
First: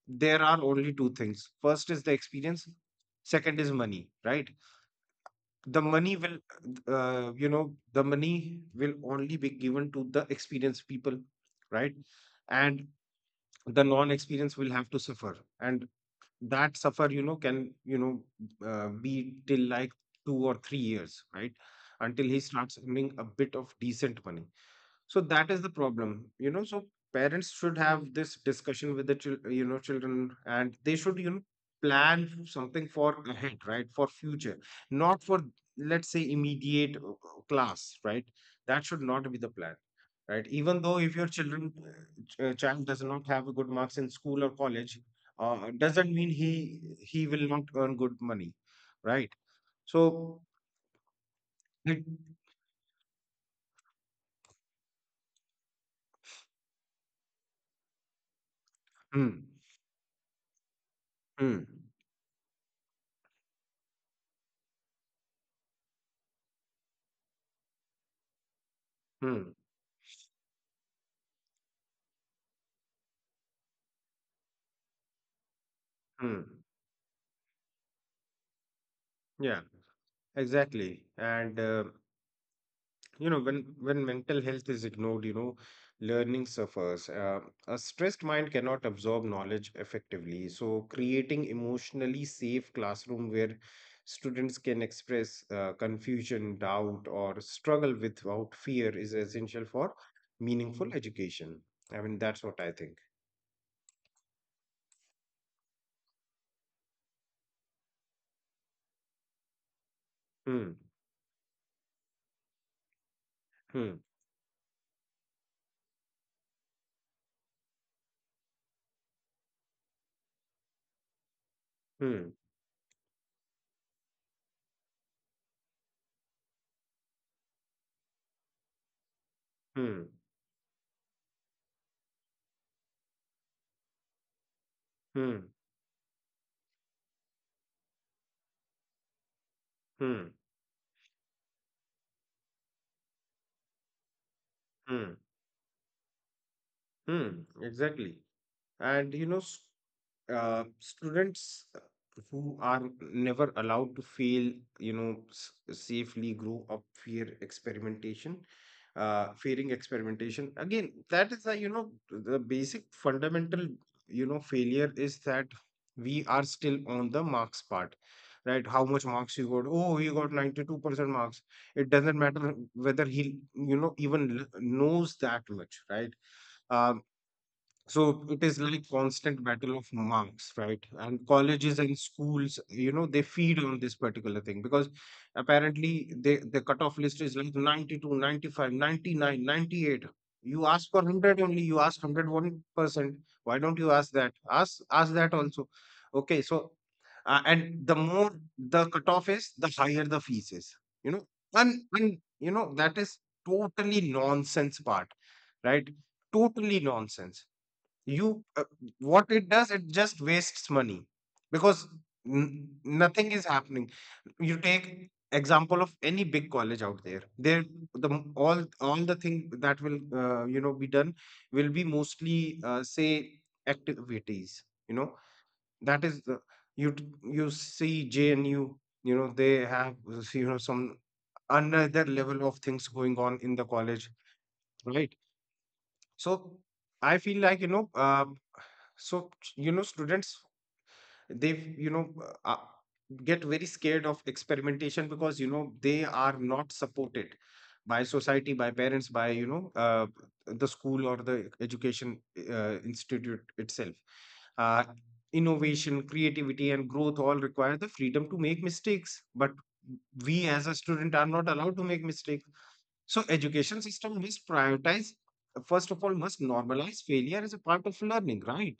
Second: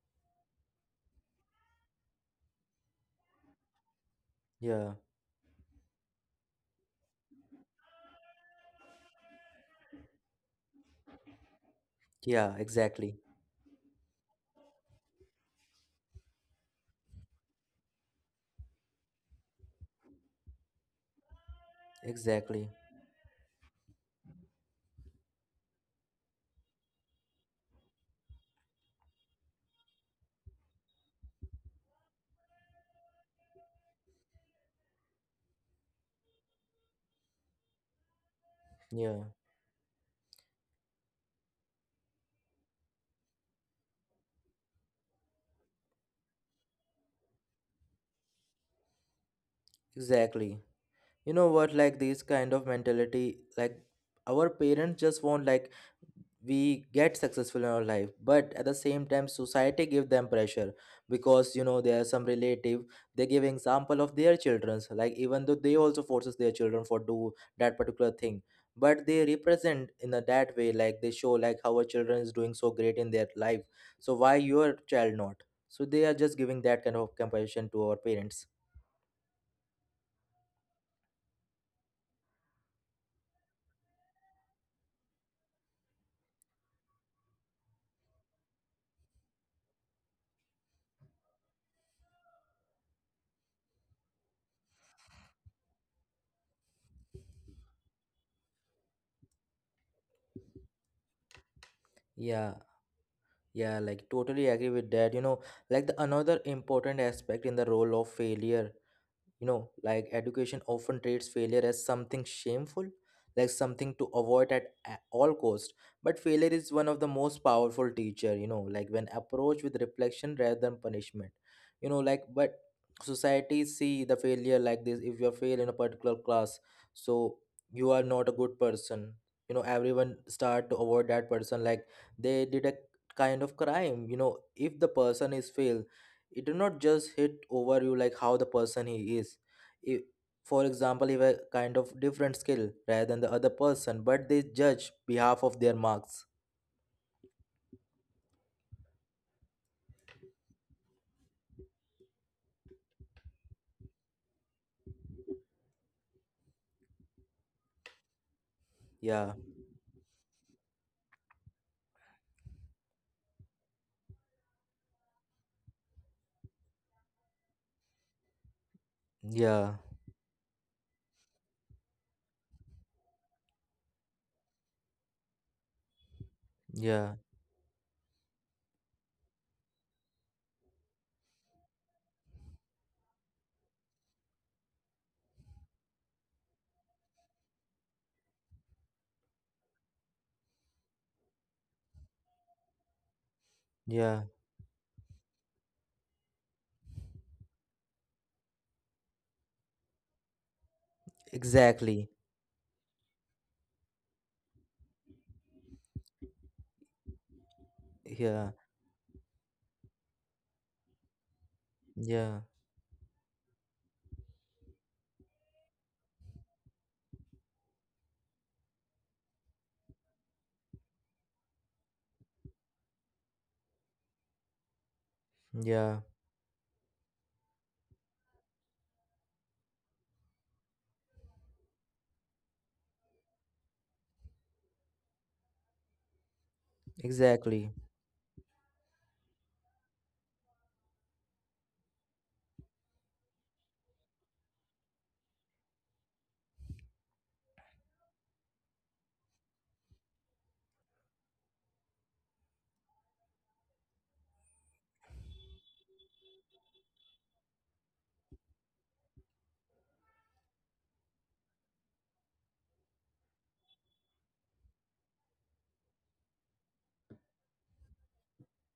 Speaker 2: there are only two things. First is the experience, second is money, right?
Speaker 1: Yeah.
Speaker 2: The money will, you know, the money will only be given to the experienced people, right?
Speaker 1: Yeah.
Speaker 2: And
Speaker 1: Exactly.
Speaker 2: the non-experience will have to suffer, and that suffer, you know, can, you know, be till like 2 or 3 years, right, until he
Speaker 1: Exactly.
Speaker 2: starts earning a bit of decent money. So that is the problem, you know. So parents should have this discussion with the you know, children, and they should, you know, plan something for ahead, right, for future, not for, let's say, immediate class, right? That should
Speaker 1: Yeah.
Speaker 2: not be the plan, right? Even though if your children child does not have a good marks in school or college, doesn't mean he will not earn good money, right? So
Speaker 1: Exactly. You know what? Like
Speaker 2: it,
Speaker 1: this kind of mentality, like our parents just want like we get successful in our life, but at the same time
Speaker 2: mm,
Speaker 1: society give them pressure. Because
Speaker 2: mm,
Speaker 1: you know there are some relative, they give example of their children's, like even though they also forces their children for do that particular thing, but they
Speaker 2: mm,
Speaker 1: represent in a that way, like they show like how our children is doing so great in their life, so why your child not? So they are just
Speaker 2: mm,
Speaker 1: giving that kind of comparison to our parents.
Speaker 2: yeah, exactly, and. You know, when mental health is ignored, you know, learning suffers. A stressed mind cannot absorb knowledge effectively. So creating emotionally safe classroom where students can express confusion, doubt, or struggle without fear is essential for meaningful education. I mean, that's
Speaker 1: Yeah,
Speaker 2: what I think.
Speaker 1: yeah, like totally agree with that, you know. Like the another important aspect in the role of failure, you know, like education
Speaker 2: Hmm.
Speaker 1: often treats failure as something shameful, like something
Speaker 2: Hmm.
Speaker 1: to avoid at all cost. But failure is one of the most powerful teacher, you know, like when approached with reflection rather than punishment. You know, like,
Speaker 2: Hmm.
Speaker 1: but society see the failure like this: if you fail in a particular class, so you are not a good person. You know,
Speaker 2: Hmm.
Speaker 1: everyone start to avoid that person like they did a kind of crime. You know, if the person
Speaker 2: Hmm.
Speaker 1: is failed, it did not just hit over you like how the person he is. If,
Speaker 2: Hmm.
Speaker 1: for example, he have a kind of different skill rather than the other person, but they judge
Speaker 2: Hmm,
Speaker 1: behalf of their marks.
Speaker 2: hmm. Exactly. And you know, students who are never allowed to fail, you know, safely grow up fear experimentation,
Speaker 1: Yeah,
Speaker 2: fearing experimentation. Again, that is a, you know, the basic fundamental. You know, failure is that we are still on the marks part, right? How much marks you got?
Speaker 1: yeah,
Speaker 2: Oh, he got 92% marks. It doesn't matter whether he, you know, even knows that much, right? um,
Speaker 1: yeah,
Speaker 2: so it is like constant battle of marks, right? And colleges and schools, you know, they feed on this particular thing, because apparently they the cutoff list is like 92 95 99 98. You ask for 100 only, you ask 101%. Why don't you ask
Speaker 1: yeah,
Speaker 2: that? Ask that also. Okay, so and the more the cutoff is, the higher the fees is, you know. and,
Speaker 1: exactly.
Speaker 2: and you know that is totally nonsense part, right? Totally nonsense. You
Speaker 1: Yeah,
Speaker 2: What it does, it just wastes money, because
Speaker 1: yeah,
Speaker 2: nothing is happening. You take example of any big college out there, there the m- all the thing that will, you know, be done will be mostly, say, activities, you know.
Speaker 1: yeah,
Speaker 2: That is the— you see JNU, you know, they have, you know, some another level of things going on in the college, right? So I feel like, you
Speaker 1: exactly.
Speaker 2: know, so you know, students, they, you know, get very scared of experimentation because, you know, they are not supported by society, by parents, by, you know, the school or the education institute itself. uh, Innovation, creativity and growth all require the freedom to make mistakes, but we as a student are not allowed to make mistakes. So education system must prioritize— first of all must normalize failure as a part of learning, right?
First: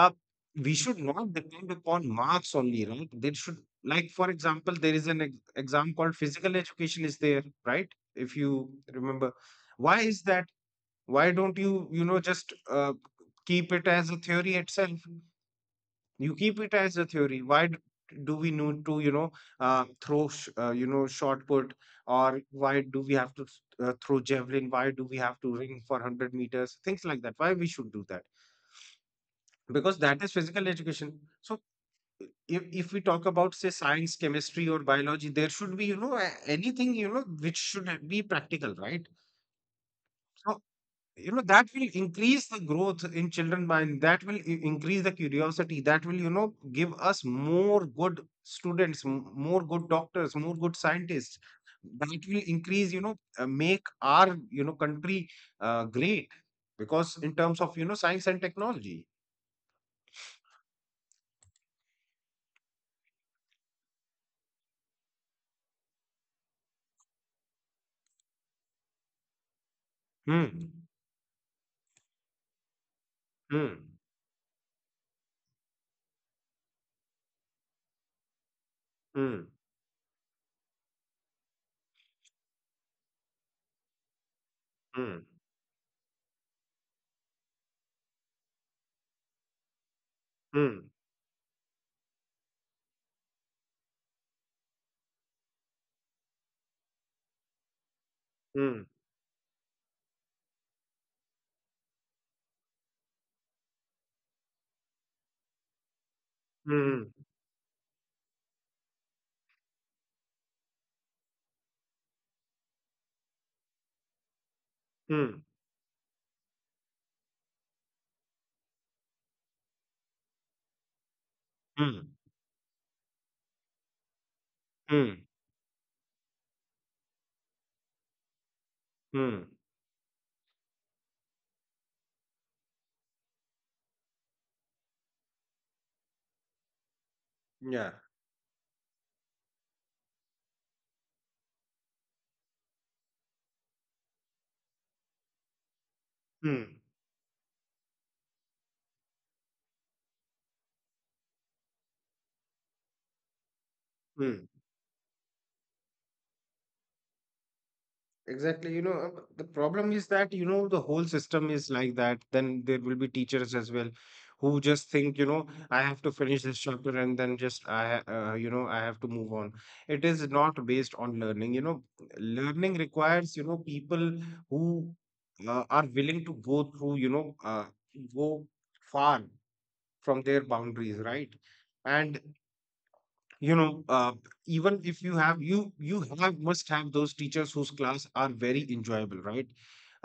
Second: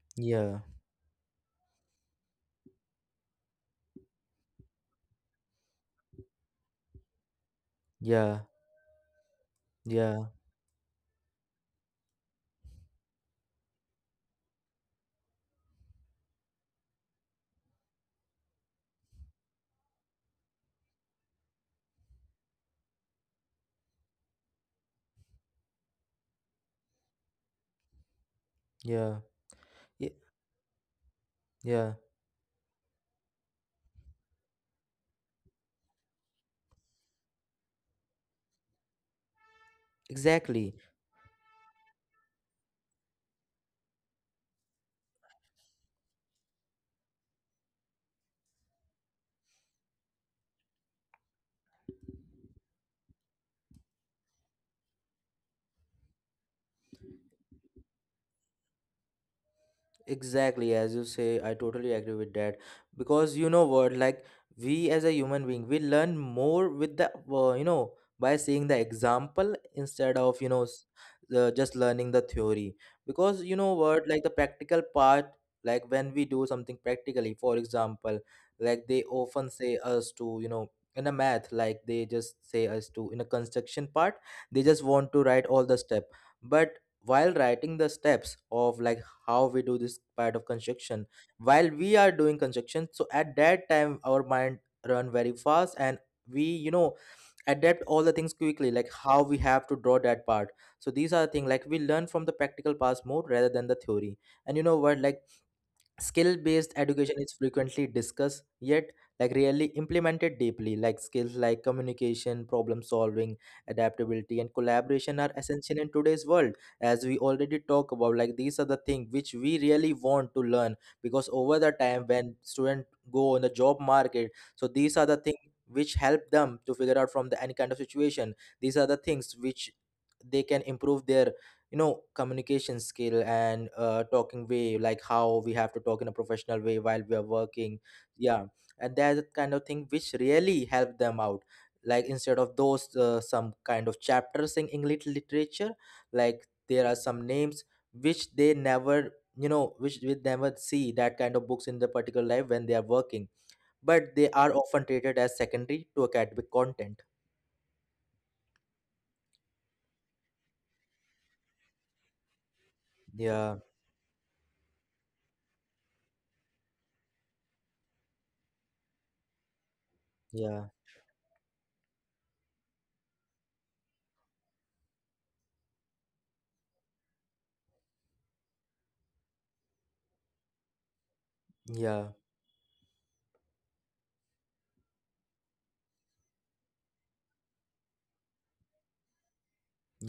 Speaker 2: uh,
Speaker 1: Yeah,
Speaker 2: we should not depend upon marks only, right? There should, like, for example, there is an exam called physical education is there, right? If
Speaker 1: yeah,
Speaker 2: you remember, why is
Speaker 1: yeah,
Speaker 2: that? Why don't you, you know, just keep it as a theory itself? You keep it as a theory. Do we need to, you know, throw, you know, shot put, or why do we have to throw javelin? Why do we have to ring for 100 meters? Things like that. Why we should do that?
Speaker 1: yeah,
Speaker 2: Because
Speaker 1: yeah,
Speaker 2: that is physical education. So
Speaker 1: yeah.
Speaker 2: if we talk about, say, science, chemistry or biology, there should be, you know, anything, you know, which should be practical, right? So
Speaker 1: Exactly.
Speaker 2: you know that will increase the growth in children mind, that will increase the curiosity, that will, you know, give us more good students, more good doctors, more good scientists. That will increase, you know, make our, you know, country great, because in terms of, you know, science and technology.
Speaker 1: Exactly, as you say, I totally agree with that. Because you know what, like we as a human being, we learn more with the you know, by seeing the example instead of you know
Speaker 2: Hmm.
Speaker 1: just learning the theory. Because you know
Speaker 2: Hmm.
Speaker 1: what, like the practical part, like when we do something practically, for example, like they
Speaker 2: Hmm.
Speaker 1: often say us to, you know, in a math, like they just say us to in a construction part, they just want to
Speaker 2: Hmm.
Speaker 1: write all the step. But while writing the steps of like how we do this part of
Speaker 2: Hmm.
Speaker 1: construction, while we are doing construction, so at that time our mind run very fast, and we, you know, adapt all the things quickly like
Speaker 2: Hmm.
Speaker 1: how we have to draw that part. So these are the things like we learn from the practical parts more rather than the theory. And you know what, like skill based education
Speaker 2: Mm,
Speaker 1: is frequently discussed yet like really implemented deeply. Like skills like communication, problem solving, adaptability and collaboration are
Speaker 2: mm,
Speaker 1: essential in today's world. As we already talk about, like these are the things which we really want to learn, because over the time
Speaker 2: mm,
Speaker 1: when students go on the job market, so these are the
Speaker 2: mm,
Speaker 1: things which help them to figure out from the any kind of situation. These are the things
Speaker 2: mm.
Speaker 1: which they can improve their, you know, communication skill and talking way, like how we have to talk in a professional way while we are working.
Speaker 2: Yeah.
Speaker 1: Yeah. And that kind of thing which really help them out, like instead of those some kind of chapters in english literature, like
Speaker 2: Mm,
Speaker 1: there are some names which they never, you know, which we never see that kind of books in the particular life when they are working. But they are
Speaker 2: mm.
Speaker 1: often treated as secondary to academic content.
Speaker 2: Exactly. You know, the problem is that, you know, the whole system is like that. Then there will be
Speaker 1: Yeah,
Speaker 2: teachers as well who just think, you know, I have to finish this chapter and then just you know, I have to move on. It is
Speaker 1: yeah,
Speaker 2: not based on learning. You know, learning requires, you know, people who are willing to go through, you know, go far from their boundaries, right?
Speaker 1: yeah,
Speaker 2: And you know, even if you have— you have must have those teachers whose class are very enjoyable, right?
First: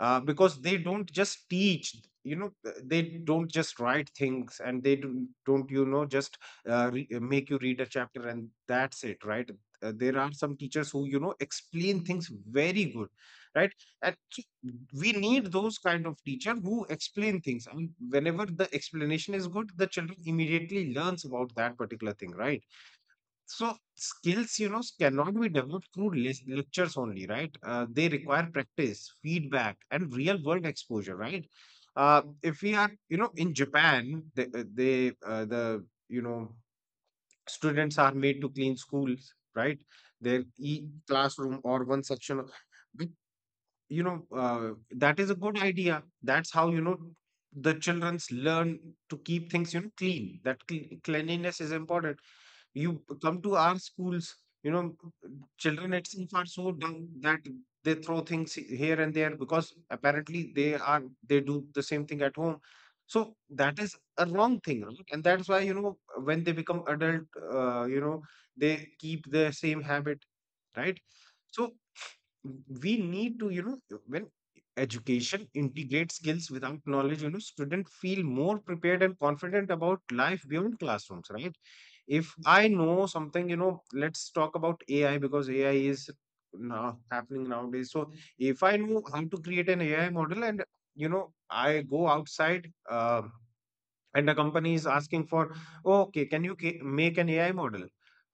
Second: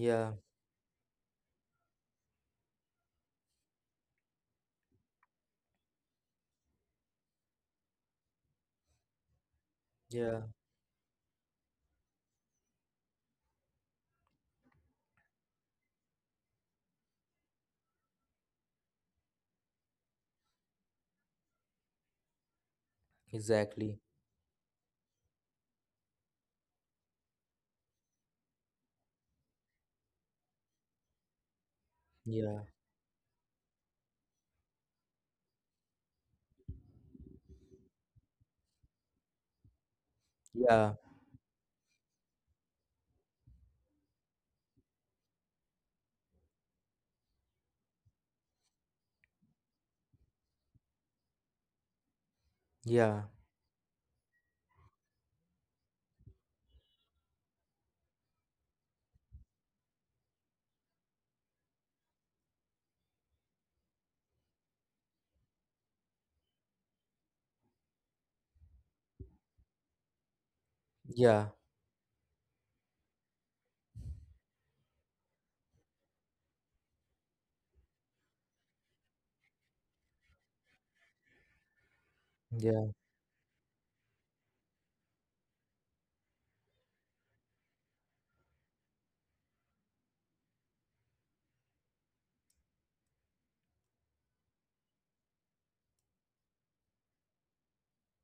Speaker 2: Because they don't just teach, you know, they don't just write things, and they don't, you know, just make you read a chapter and that's it, right? There are
Speaker 1: yeah,
Speaker 2: some teachers who, you know, explain things very good, right? And we need those kind of teacher who explain things, and whenever the explanation is good, the children immediately learns about that particular thing, right? So
Speaker 1: exactly.
Speaker 2: skills, you know, cannot be developed through lectures only, right? They require practice, feedback, and real world exposure, right? If
Speaker 1: Yeah.
Speaker 2: we are, you know, in Japan, they the you know, students are made to clean schools, right? Their e
Speaker 1: Yeah,
Speaker 2: classroom or one section, but you know, that is a good idea. That's how, you know, the childrens learn to keep things, you know, clean. That cleanliness is important. You
Speaker 1: yeah,
Speaker 2: come to our schools, you know, children itself are so dumb that they throw things here and there because apparently they are— they do the same thing at home. So that is a wrong thing, right? And that's why, you know, when they become adult, you know, they keep the same habit, right?
Speaker 1: yeah,
Speaker 2: So we need to, you know, when education integrates skills without knowledge, you know, students feel more prepared and confident about life beyond classrooms, right? If I
Speaker 1: yeah,
Speaker 2: know something, you know, let's talk about AI, because AI is now happening nowadays. So if I know how to create an AI model and, you know, I go outside. And the company is asking for, okay, can you make an AI model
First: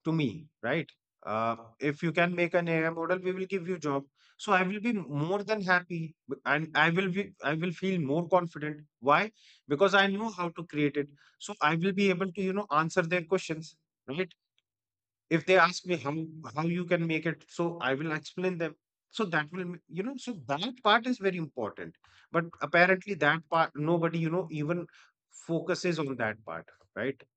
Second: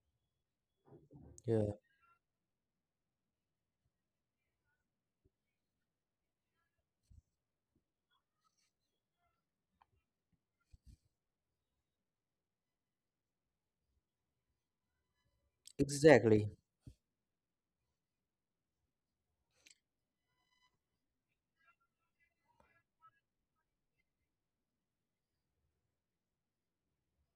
Speaker 2: to me, right?
Speaker 1: yeah.
Speaker 2: If you can make an AI model, we will give you job. So I will be more than happy, and I will be— I will feel more confident. Why? Because I know how to create it. So I will be able to, you know, answer their questions, right? If they ask me how—
Speaker 1: Exactly.
Speaker 2: how you can make it, so I will explain them. So that will you know, so that part is very important, but apparently that part nobody, you know, even focuses on that part, right?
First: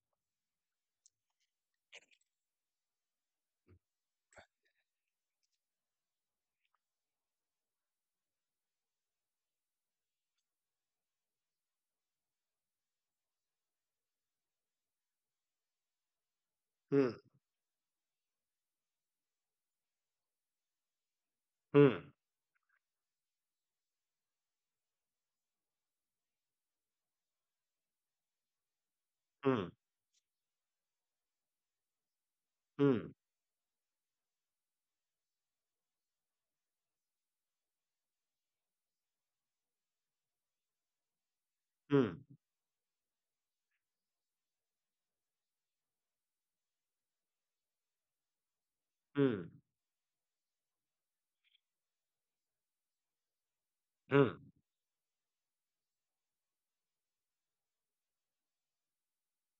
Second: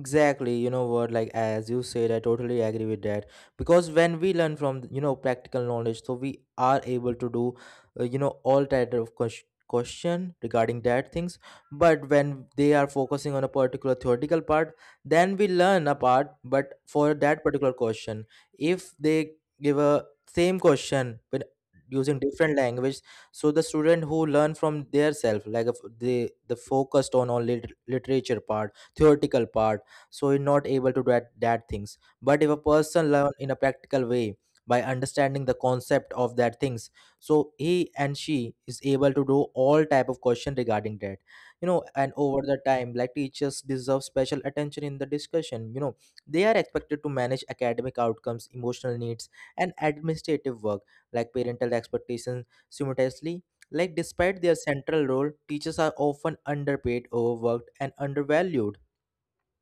Speaker 1: Exactly, you know what, like as you said, I totally agree with that. Because when we learn from, you know, practical knowledge, so we are able to do, you know, all type of question regarding that things. But when they are focusing on a particular theoretical part, then we learn a part, but
Speaker 2: Hmm.
Speaker 1: for that particular question, if they give a same question but
Speaker 2: Hmm.
Speaker 1: using different language, so the student who learn from their self, like if they the focused on all literature part, theoretical
Speaker 2: Hmm.
Speaker 1: part, so you're not able to do that, that things. But if a person
Speaker 2: Hmm.
Speaker 1: learn in a practical way by understanding the concept of that things, so he and she is able to do all type of question regarding that. You know, and
Speaker 2: Hmm.
Speaker 1: over the time, like teachers deserve special attention in the discussion, you know. They are expected to manage academic outcomes, emotional needs
Speaker 2: Hmm.
Speaker 1: and administrative work, like parental expectations simultaneously. Like
Speaker 2: Hmm.
Speaker 1: despite their central role, teachers are often underpaid, overworked and undervalued.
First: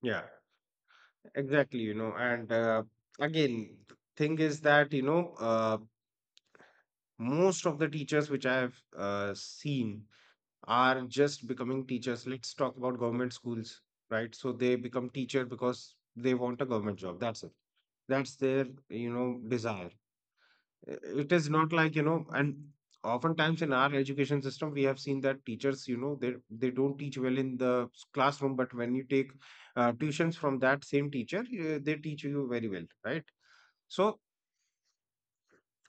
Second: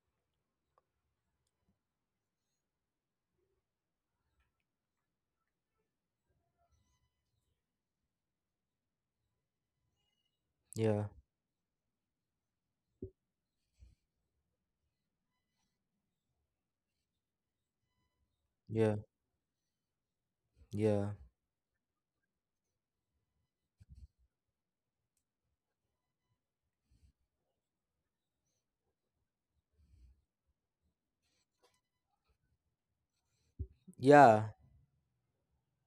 Speaker 2: Yeah, exactly, you know. And again, thing is that, you know, uh, most of the teachers which I have seen are
Speaker 1: Yeah,
Speaker 2: just becoming teachers. Let's talk about government schools, right? So they become teacher because they want a government job. That's it. That's their,
Speaker 1: yeah.
Speaker 2: you know, desire.
Speaker 1: Yeah.
Speaker 2: It is not like, you know, and oftentimes in our education system, we have seen that teachers, you know, they don't teach well in the classroom, but when you take tuitions from that same teacher, they teach you very well, right? So
Speaker 1: Yeah.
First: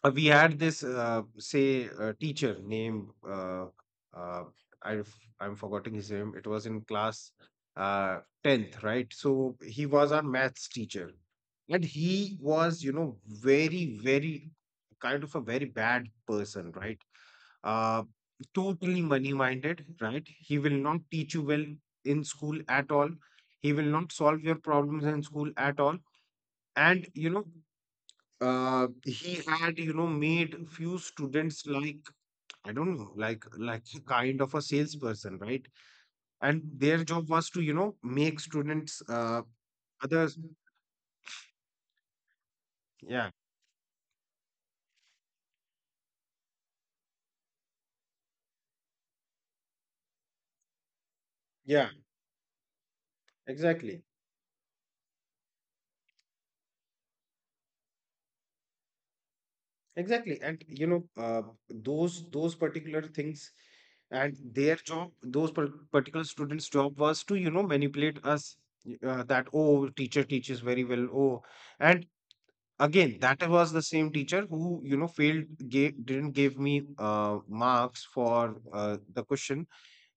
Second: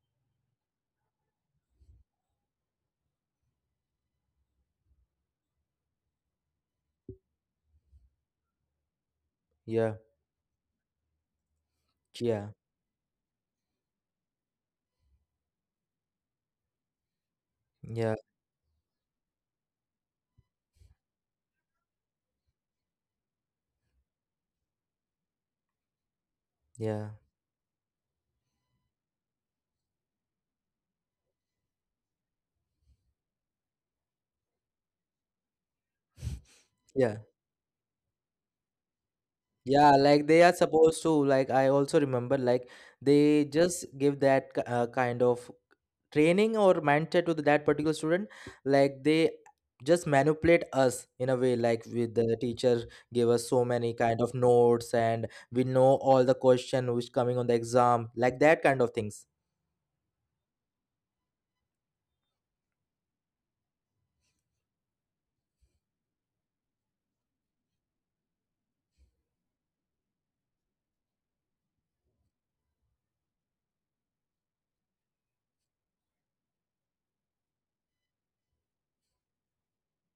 Speaker 2: we had this, say, teacher named, uh, I I'm forgetting his name. It was in class tenth, right? So he
Speaker 1: Yeah.
Speaker 2: was our maths teacher, and he
Speaker 1: Yeah.
Speaker 2: was, you know, very very kind of a very bad person, right? Uh,
Speaker 1: Yeah.
Speaker 2: Totally money minded, right? He will not teach you well in school at all. He will not solve your problems in school at all. And
Speaker 1: Yeah.
Speaker 2: you know, he had, you know, made few students like— I don't know, like— like *laughs* a kind of a salesperson, right? And their
Speaker 1: Yeah.
Speaker 2: job was to, you know, make students,
Speaker 1: Yeah, like
Speaker 2: others,
Speaker 1: they are supposed to, like I also remember like
Speaker 2: yeah.
Speaker 1: they just give that kind of training or mindset to that particular student. Like they just manipulate us in a way, like
Speaker 2: Yeah,
Speaker 1: with the teacher give us so many
Speaker 2: exactly,
Speaker 1: kind of notes, and we know all the question which coming on the exam, like that kind of things.
Speaker 2: exactly. And you know, those— those particular things, and their job, those particular students job was to, you know, manipulate us, that oh, teacher teaches very well, oh. And again, that was the same teacher who, you know, failed— didn't give me, marks for, the question,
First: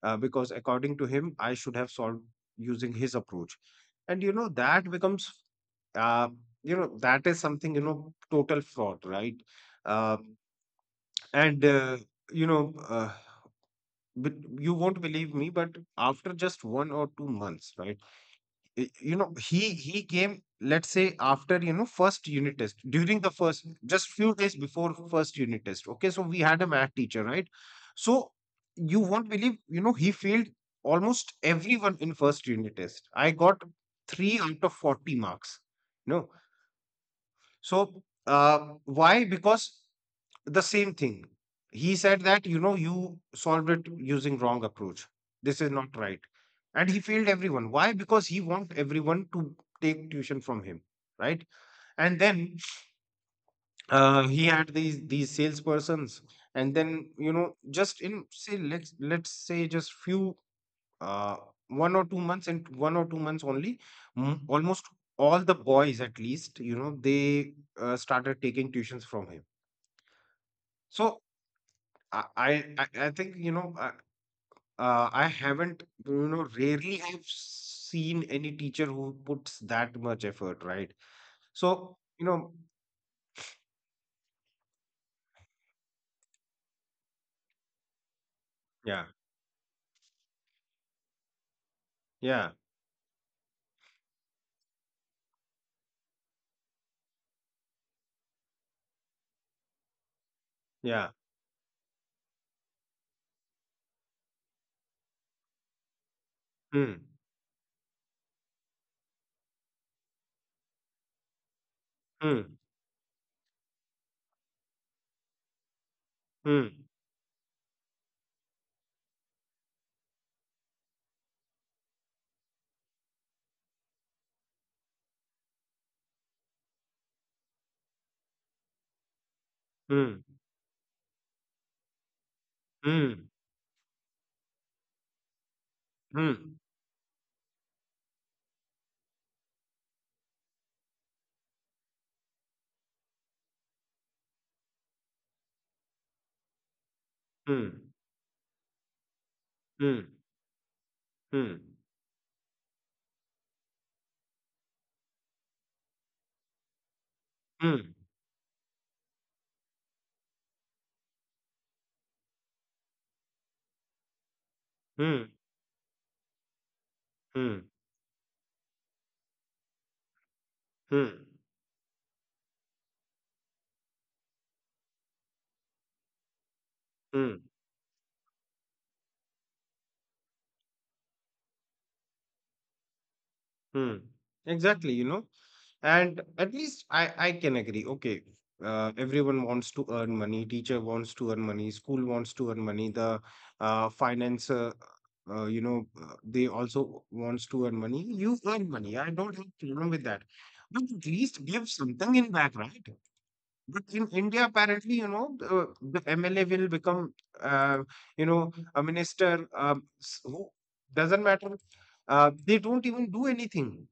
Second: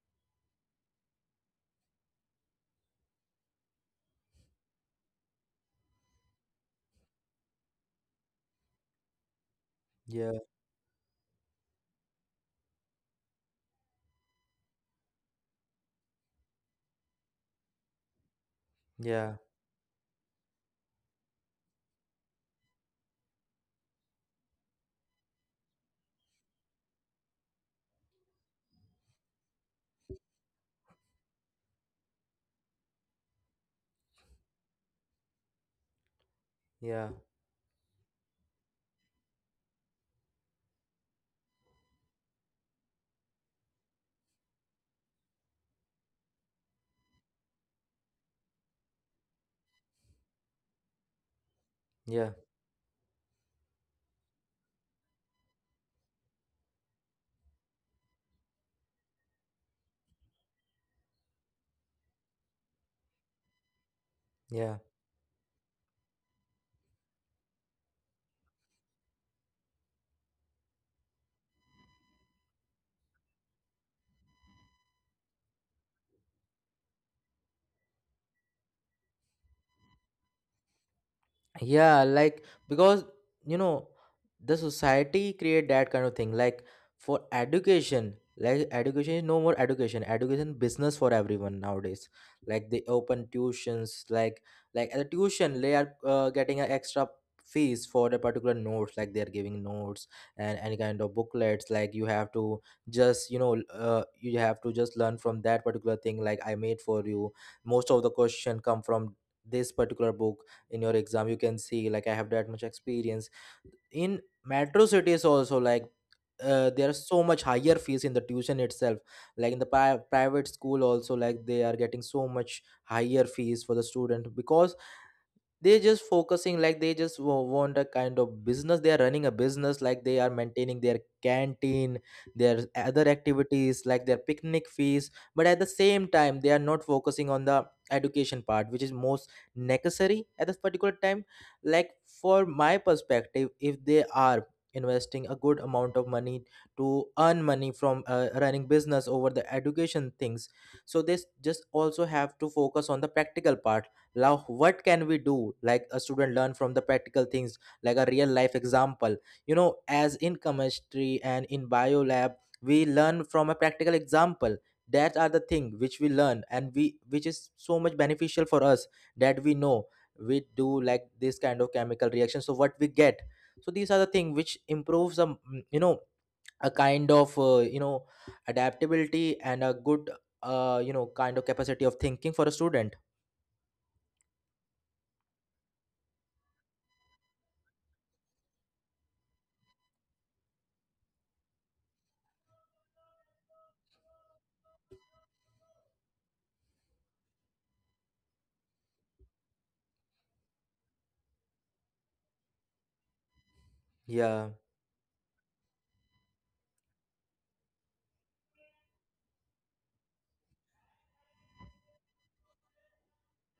Speaker 2: because according to him, I should have solved using his approach. And you know, that becomes, uh, you know, that is something, you know, total fraud, right? uh,
Speaker 1: Yeah,
Speaker 2: and you know, but you won't believe me, but after just 1 or 2 months, right, you know,
Speaker 1: yeah,
Speaker 2: he came, let's say, after, you know, first unit test— during the first— just few days before first unit test. Okay, so we had a math teacher, right? So you won't believe, you know, he failed almost everyone in first unit test. I got 3 out of 40 marks. No.
Speaker 1: yeah,
Speaker 2: So why? Because the same thing. He said that, you know, you solved it using wrong approach. This is not right. And he failed everyone. Why? Because he want everyone to take tuition from him, right? And
Speaker 1: yeah,
Speaker 2: then, he had these salespersons, and then, you know, just in, say, let's say just few, uh, 1 or 2 months, and 1 or 2 months only, almost
Speaker 1: yeah,
Speaker 2: all the boys at least, you know, they started taking tuitions from him. So I I I think, you know, I haven't, you know, rarely have seen any teacher who puts that much effort, right? So,
Speaker 1: yeah,
Speaker 2: you know,
Speaker 1: like. Because you know the society create that kind of thing like for education. Like
Speaker 2: yeah,
Speaker 1: education is no more education, education business for everyone nowadays.
Speaker 2: yeah,
Speaker 1: Like they open tuitions, like at the tuition they are getting an extra fees for the particular notes, like they are giving notes and any kind
Speaker 2: yeah.
Speaker 1: of booklets. Like you have to just, you know, you have to just learn from that particular thing like I made
Speaker 2: Hmm,
Speaker 1: for you. Most of the question come from this particular book in your exam, you can see, like I have
Speaker 2: hmm,
Speaker 1: that much experience. In metro cities also, like
Speaker 2: hmm,
Speaker 1: there are so much higher fees in the tuition itself. Like in the private school also, like they are getting so much higher fees for the student, because they just focusing like they just want a kind of business. They are running a business, like
Speaker 2: hmm,
Speaker 1: they are maintaining their canteen, their other
Speaker 2: hmm,
Speaker 1: activities, like their picnic fees. But at the same time
Speaker 2: hmm,
Speaker 1: they are not focusing on the education part, which is most necessary at this particular time. Like for my perspective, if they are investing a good amount of money to earn
Speaker 2: hmm,
Speaker 1: money from running business over the
Speaker 2: hmm,
Speaker 1: education things, so they
Speaker 2: hmm,
Speaker 1: just also have to focus on the practical part. Now what can we do, like a student learn from the practical things
Speaker 2: hmm,
Speaker 1: like a real life example. You know, as in chemistry and in bio lab, we learn from a practical example.
Speaker 2: hmm,
Speaker 1: That are the thing which we learn, and we which
Speaker 2: hmm,
Speaker 1: is so much beneficial for us, that we know we do
Speaker 2: hmm,
Speaker 1: like this kind of chemical reaction, so what we get. So these are the thing which improves a, mm, you know, a kind
Speaker 2: hmm,
Speaker 1: of, you know, adaptability and a good, you know, kind of capacity of thinking for a student.
Speaker 2: hmm. Exactly, you know. And at least I can agree. Okay, everyone wants to earn money. Teacher wants to earn money. School wants to earn money. The uh, finance, uh, you know, they also wants to earn money. You earn money. I don't have problem with that. But at least give something in back, right? But in India,
Speaker 1: Yeah,
Speaker 2: apparently, you know, the MLA will become, uh, you know, a minister, who doesn't matter. They don't even do anything.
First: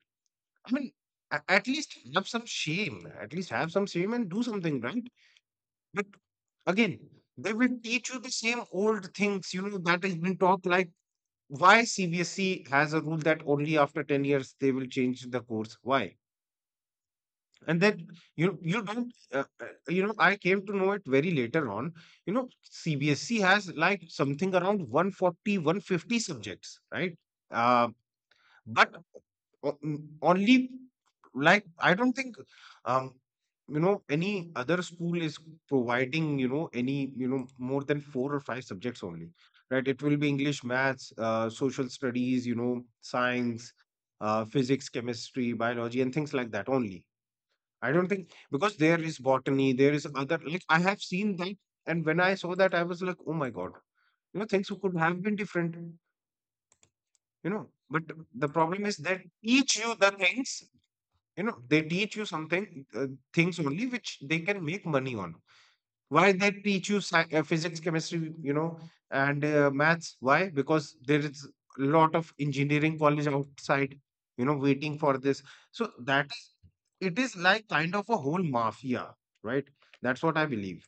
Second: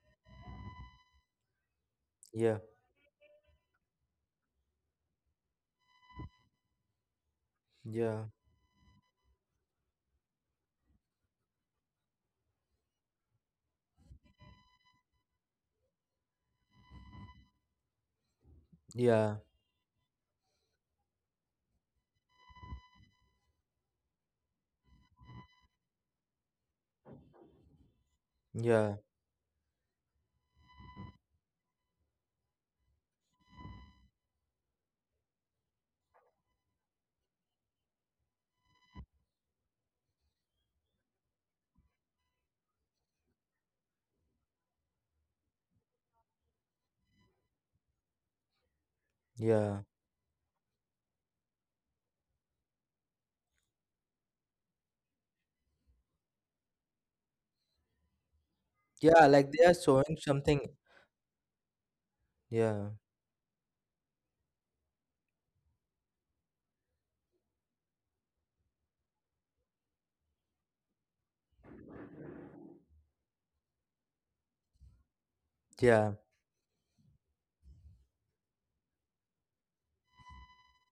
Speaker 2: I mean, at least have some
Speaker 1: yeah.
Speaker 2: shame. At least have some shame and do something, right? But again, they will teach you
Speaker 1: Yeah,
Speaker 2: the same old things, you know, that has been taught. Like, why CBSE has a rule that only after 10 years they will change the course? Why? And then you— you don't
Speaker 1: yeah,
Speaker 2: you know, I came to know it very later on. You know CBSE has like something around 140, 150 subjects, right? Uh, but
Speaker 1: yeah,
Speaker 2: only, like, I don't think um any other school is providing any, more than four or five subjects only, right? It will be English, maths, social studies, science, physics, chemistry, biology, and things like that only. I don't think, because there is botany,
Speaker 1: yeah,
Speaker 2: there is other, like, I have seen that. And when I saw that, I was like, oh my god, things could have been different, but the problem is that
Speaker 1: yeah. Like they are
Speaker 2: teach you the
Speaker 1: showing something.
Speaker 2: things. They teach you something,
Speaker 1: Yeah,
Speaker 2: things only which they can make money on. Why they teach you physics, chemistry, and maths? Why? Because there is a lot of engineering college outside, waiting for this. So
Speaker 1: yeah,
Speaker 2: that is, it is like kind of a whole mafia, right? That's what I believe.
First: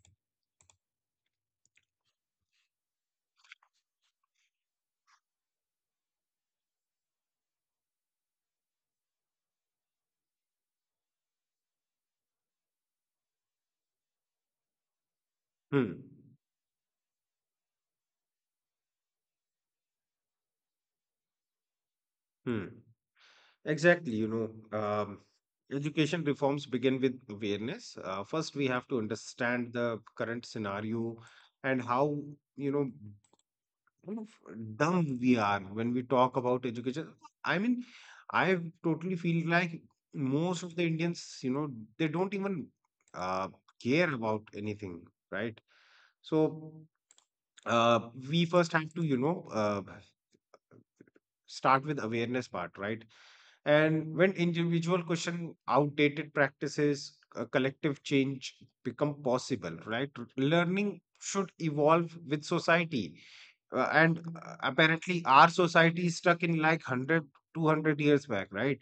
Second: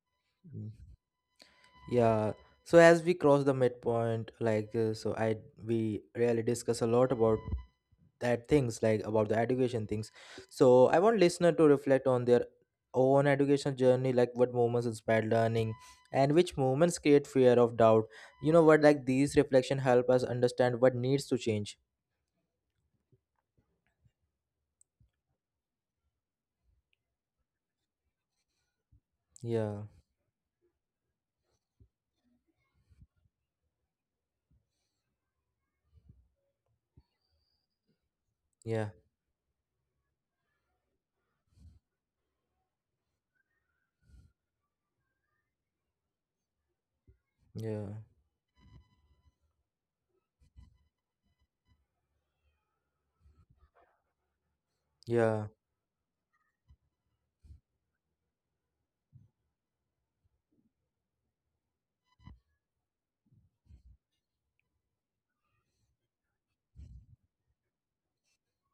Speaker 1: mm, yeah. So as we cross the midpoint, like so, I we really discuss a lot about that things, like about the education things. So I want listener to reflect on their own education journey, like what moments inspired learning,
Speaker 2: Hmm.
Speaker 1: and which moments create fear of doubt. You know what? Like these reflection help us understand what needs to change.
Speaker 2: Hmm. Exactly, education reforms begin with awareness. First, we have to understand
Speaker 1: Yeah,
Speaker 2: the current scenario and how, you know, kind of dumb we are when we talk about education. I mean, I
Speaker 1: yeah,
Speaker 2: totally feel like most of the Indians, they don't even uh, care about anything, right? So,
Speaker 1: yeah,
Speaker 2: uh, we first have to, start with awareness part, right? And when individual
Speaker 1: yeah,
Speaker 2: question outdated practices, a collective change become possible, right? Learning should evolve with society. And apparently our society is stuck in like 100, 200 years back, right?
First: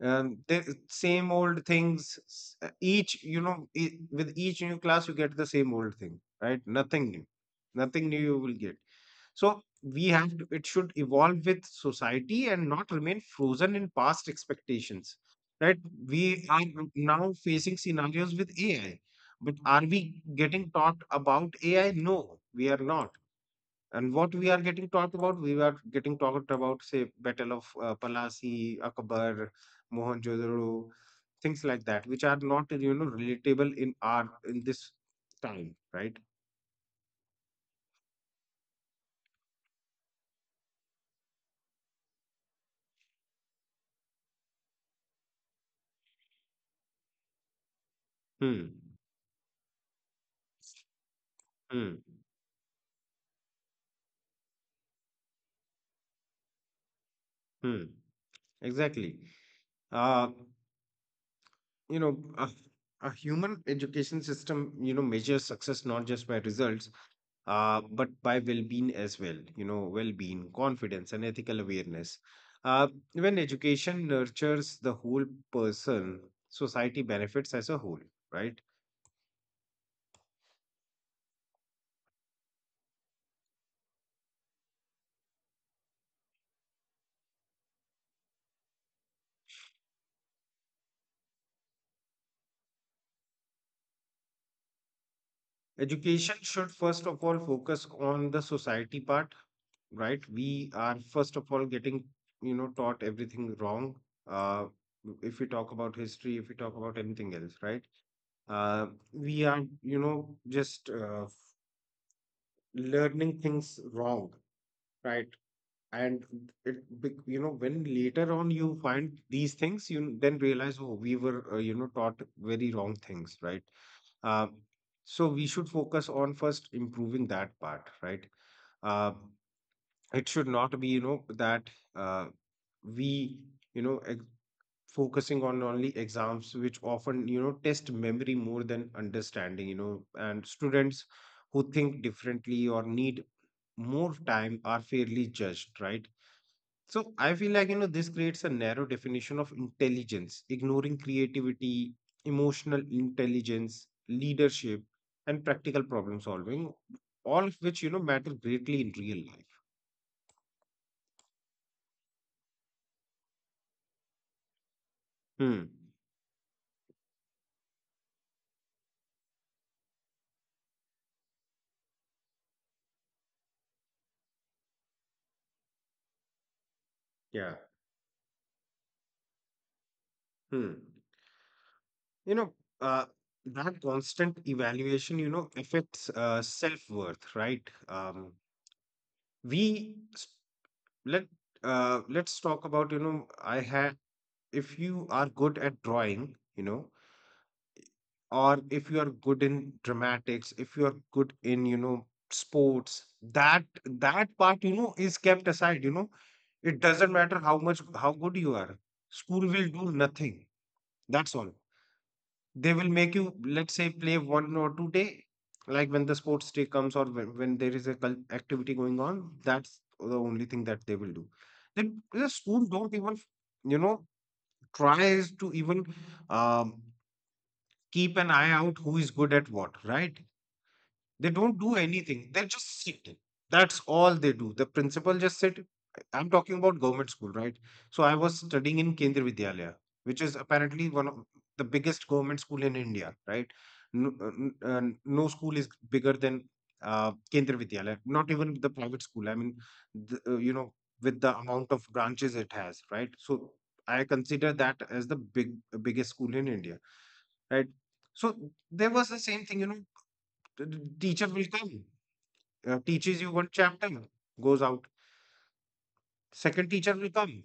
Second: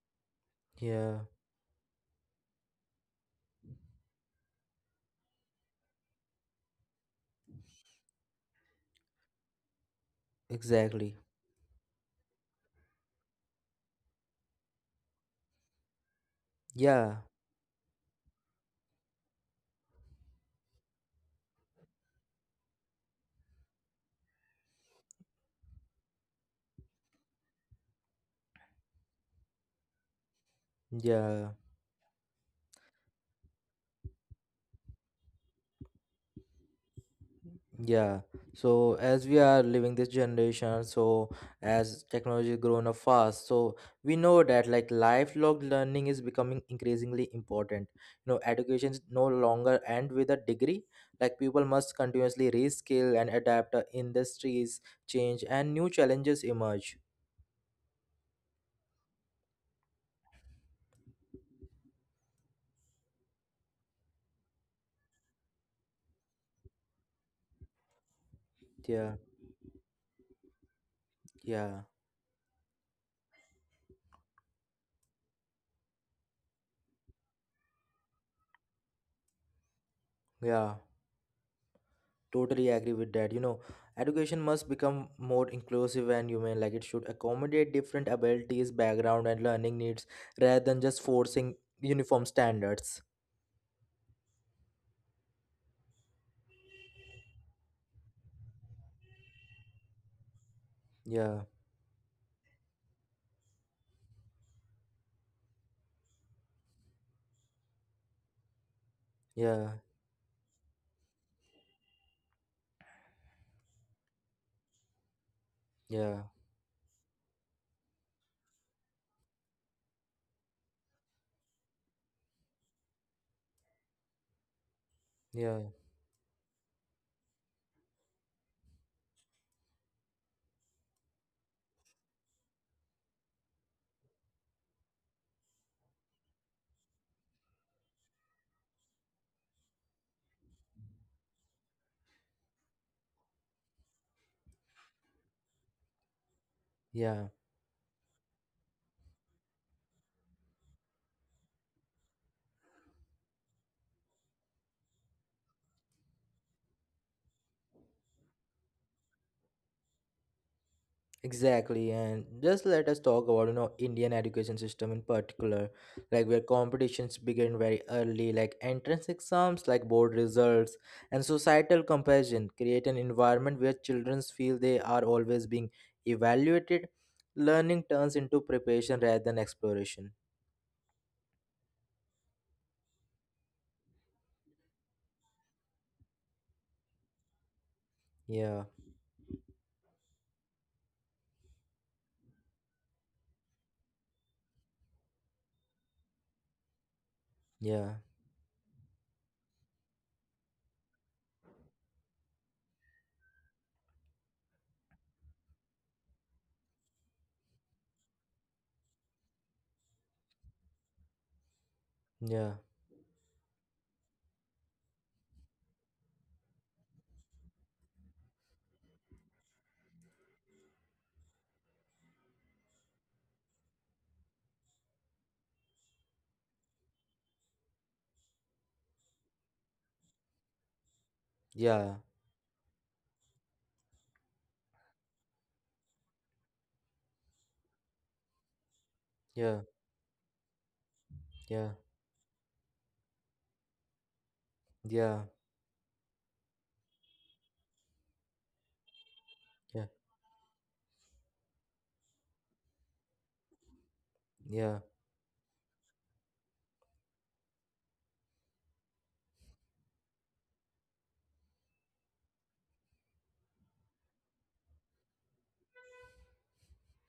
Speaker 2: The
Speaker 1: yeah.
Speaker 2: same old things, each, with each new class, you get the same old thing, right? Nothing new. Nothing new you will get. So we have to, it should
Speaker 1: Exactly.
Speaker 2: evolve with society and not remain frozen in past expectations, right? We are
Speaker 1: Yeah.
Speaker 2: now facing scenarios with AI, but are we getting taught about AI? No, we are not. And what we are getting taught about, we are getting taught about, say, Battle of Palasi, Akbar, Mohenjo-daro, things
Speaker 1: Yeah.
Speaker 2: like that, which are not, relatable in our in this time, right?
Speaker 1: Yeah. So as we are living this generation, so as technology is grown up fast, so we know that like lifelong learning is becoming increasingly important. You know,
Speaker 2: Hmm.
Speaker 1: education is no longer end with a degree. Like people must
Speaker 2: Hmm.
Speaker 1: continuously reskill and adapt industries change and new challenges emerge.
Speaker 2: Hmm. Exactly. Uh, you know, a, a human education system, measures success not just by results, but by well-being as
Speaker 1: Yeah.
Speaker 2: well. Well-being, confidence, and ethical
Speaker 1: Yeah.
Speaker 2: awareness. Uh, when education nurtures the whole person, society benefits as a whole, right?
Speaker 1: Yeah. Totally agree with that. You know, education must become more inclusive and human. Like it should accommodate different abilities, background, and learning needs rather than just forcing uniform standards.
Speaker 2: Education should first of all focus on the society part, right? We are first of
Speaker 1: Yeah,
Speaker 2: all getting, taught everything wrong. Uh, if we talk about history, if we talk about anything else, right? uh, we are
Speaker 1: yeah,
Speaker 2: just learning things wrong, right. And
Speaker 1: yeah,
Speaker 2: when later on you find these things, you then realize, oh we were taught very wrong things, right. uh, so we
Speaker 1: yeah,
Speaker 2: should focus on first improving that part, right. uh, it should not be that we you know ex- focusing on only exams, which often test memory more than understanding, and students who think differently or need more time are fairly judged, right. So
Speaker 1: yeah.
Speaker 2: I feel like, this creates a narrow definition of intelligence, ignoring creativity, emotional intelligence, leadership, and practical problem solving, all of which, matter greatly in real life.
Speaker 1: Exactly, and just let us talk about, you know, Indian education system in particular,
Speaker 2: Hmm.
Speaker 1: like where competitions begin very early, like entrance exams, like board results, and societal comparison create an environment where children feel they are always being evaluated.
Speaker 2: Yeah.
Speaker 1: Learning turns into preparation rather than exploration.
Speaker 2: Hmm. You know, uh, that constant evaluation, affects self-worth, right?
Speaker 1: Yeah,
Speaker 2: We s- let Let's talk about, I had if you are good at drawing,
Speaker 1: yeah,
Speaker 2: or if you are good in dramatics, if you are good in, sports, that part, is kept aside. It doesn't matter how much how good you are. School will do nothing. That's all.
Speaker 1: yeah,
Speaker 2: They will make you, let's say, play 1 or 2 day, like when the sports day comes, or when there is a activity going on. That's the only thing that they will do. The schools don't even you know tries to even um, keep an eye out who is good at what, right. They don't do
Speaker 1: yeah,
Speaker 2: anything. They just sit. That's all they do. The principal just sit. I'm talking about government school, right? So I was studying in Kendriya Vidyalaya,
Speaker 1: yeah,
Speaker 2: which is apparently one of the
Speaker 1: yeah,
Speaker 2: biggest government school in India, right? No, no
Speaker 1: yeah,
Speaker 2: school is bigger than Kendra Vidyalaya. Not even the private school. I mean,
Speaker 1: yeah,
Speaker 2: the, uh, you know, with the amount of branches it has, right? So I consider that
Speaker 1: yeah,
Speaker 2: as the biggest school in India, right? So there was the same thing, the teacher will come, teaches you one chapter, goes out. Second teacher will come,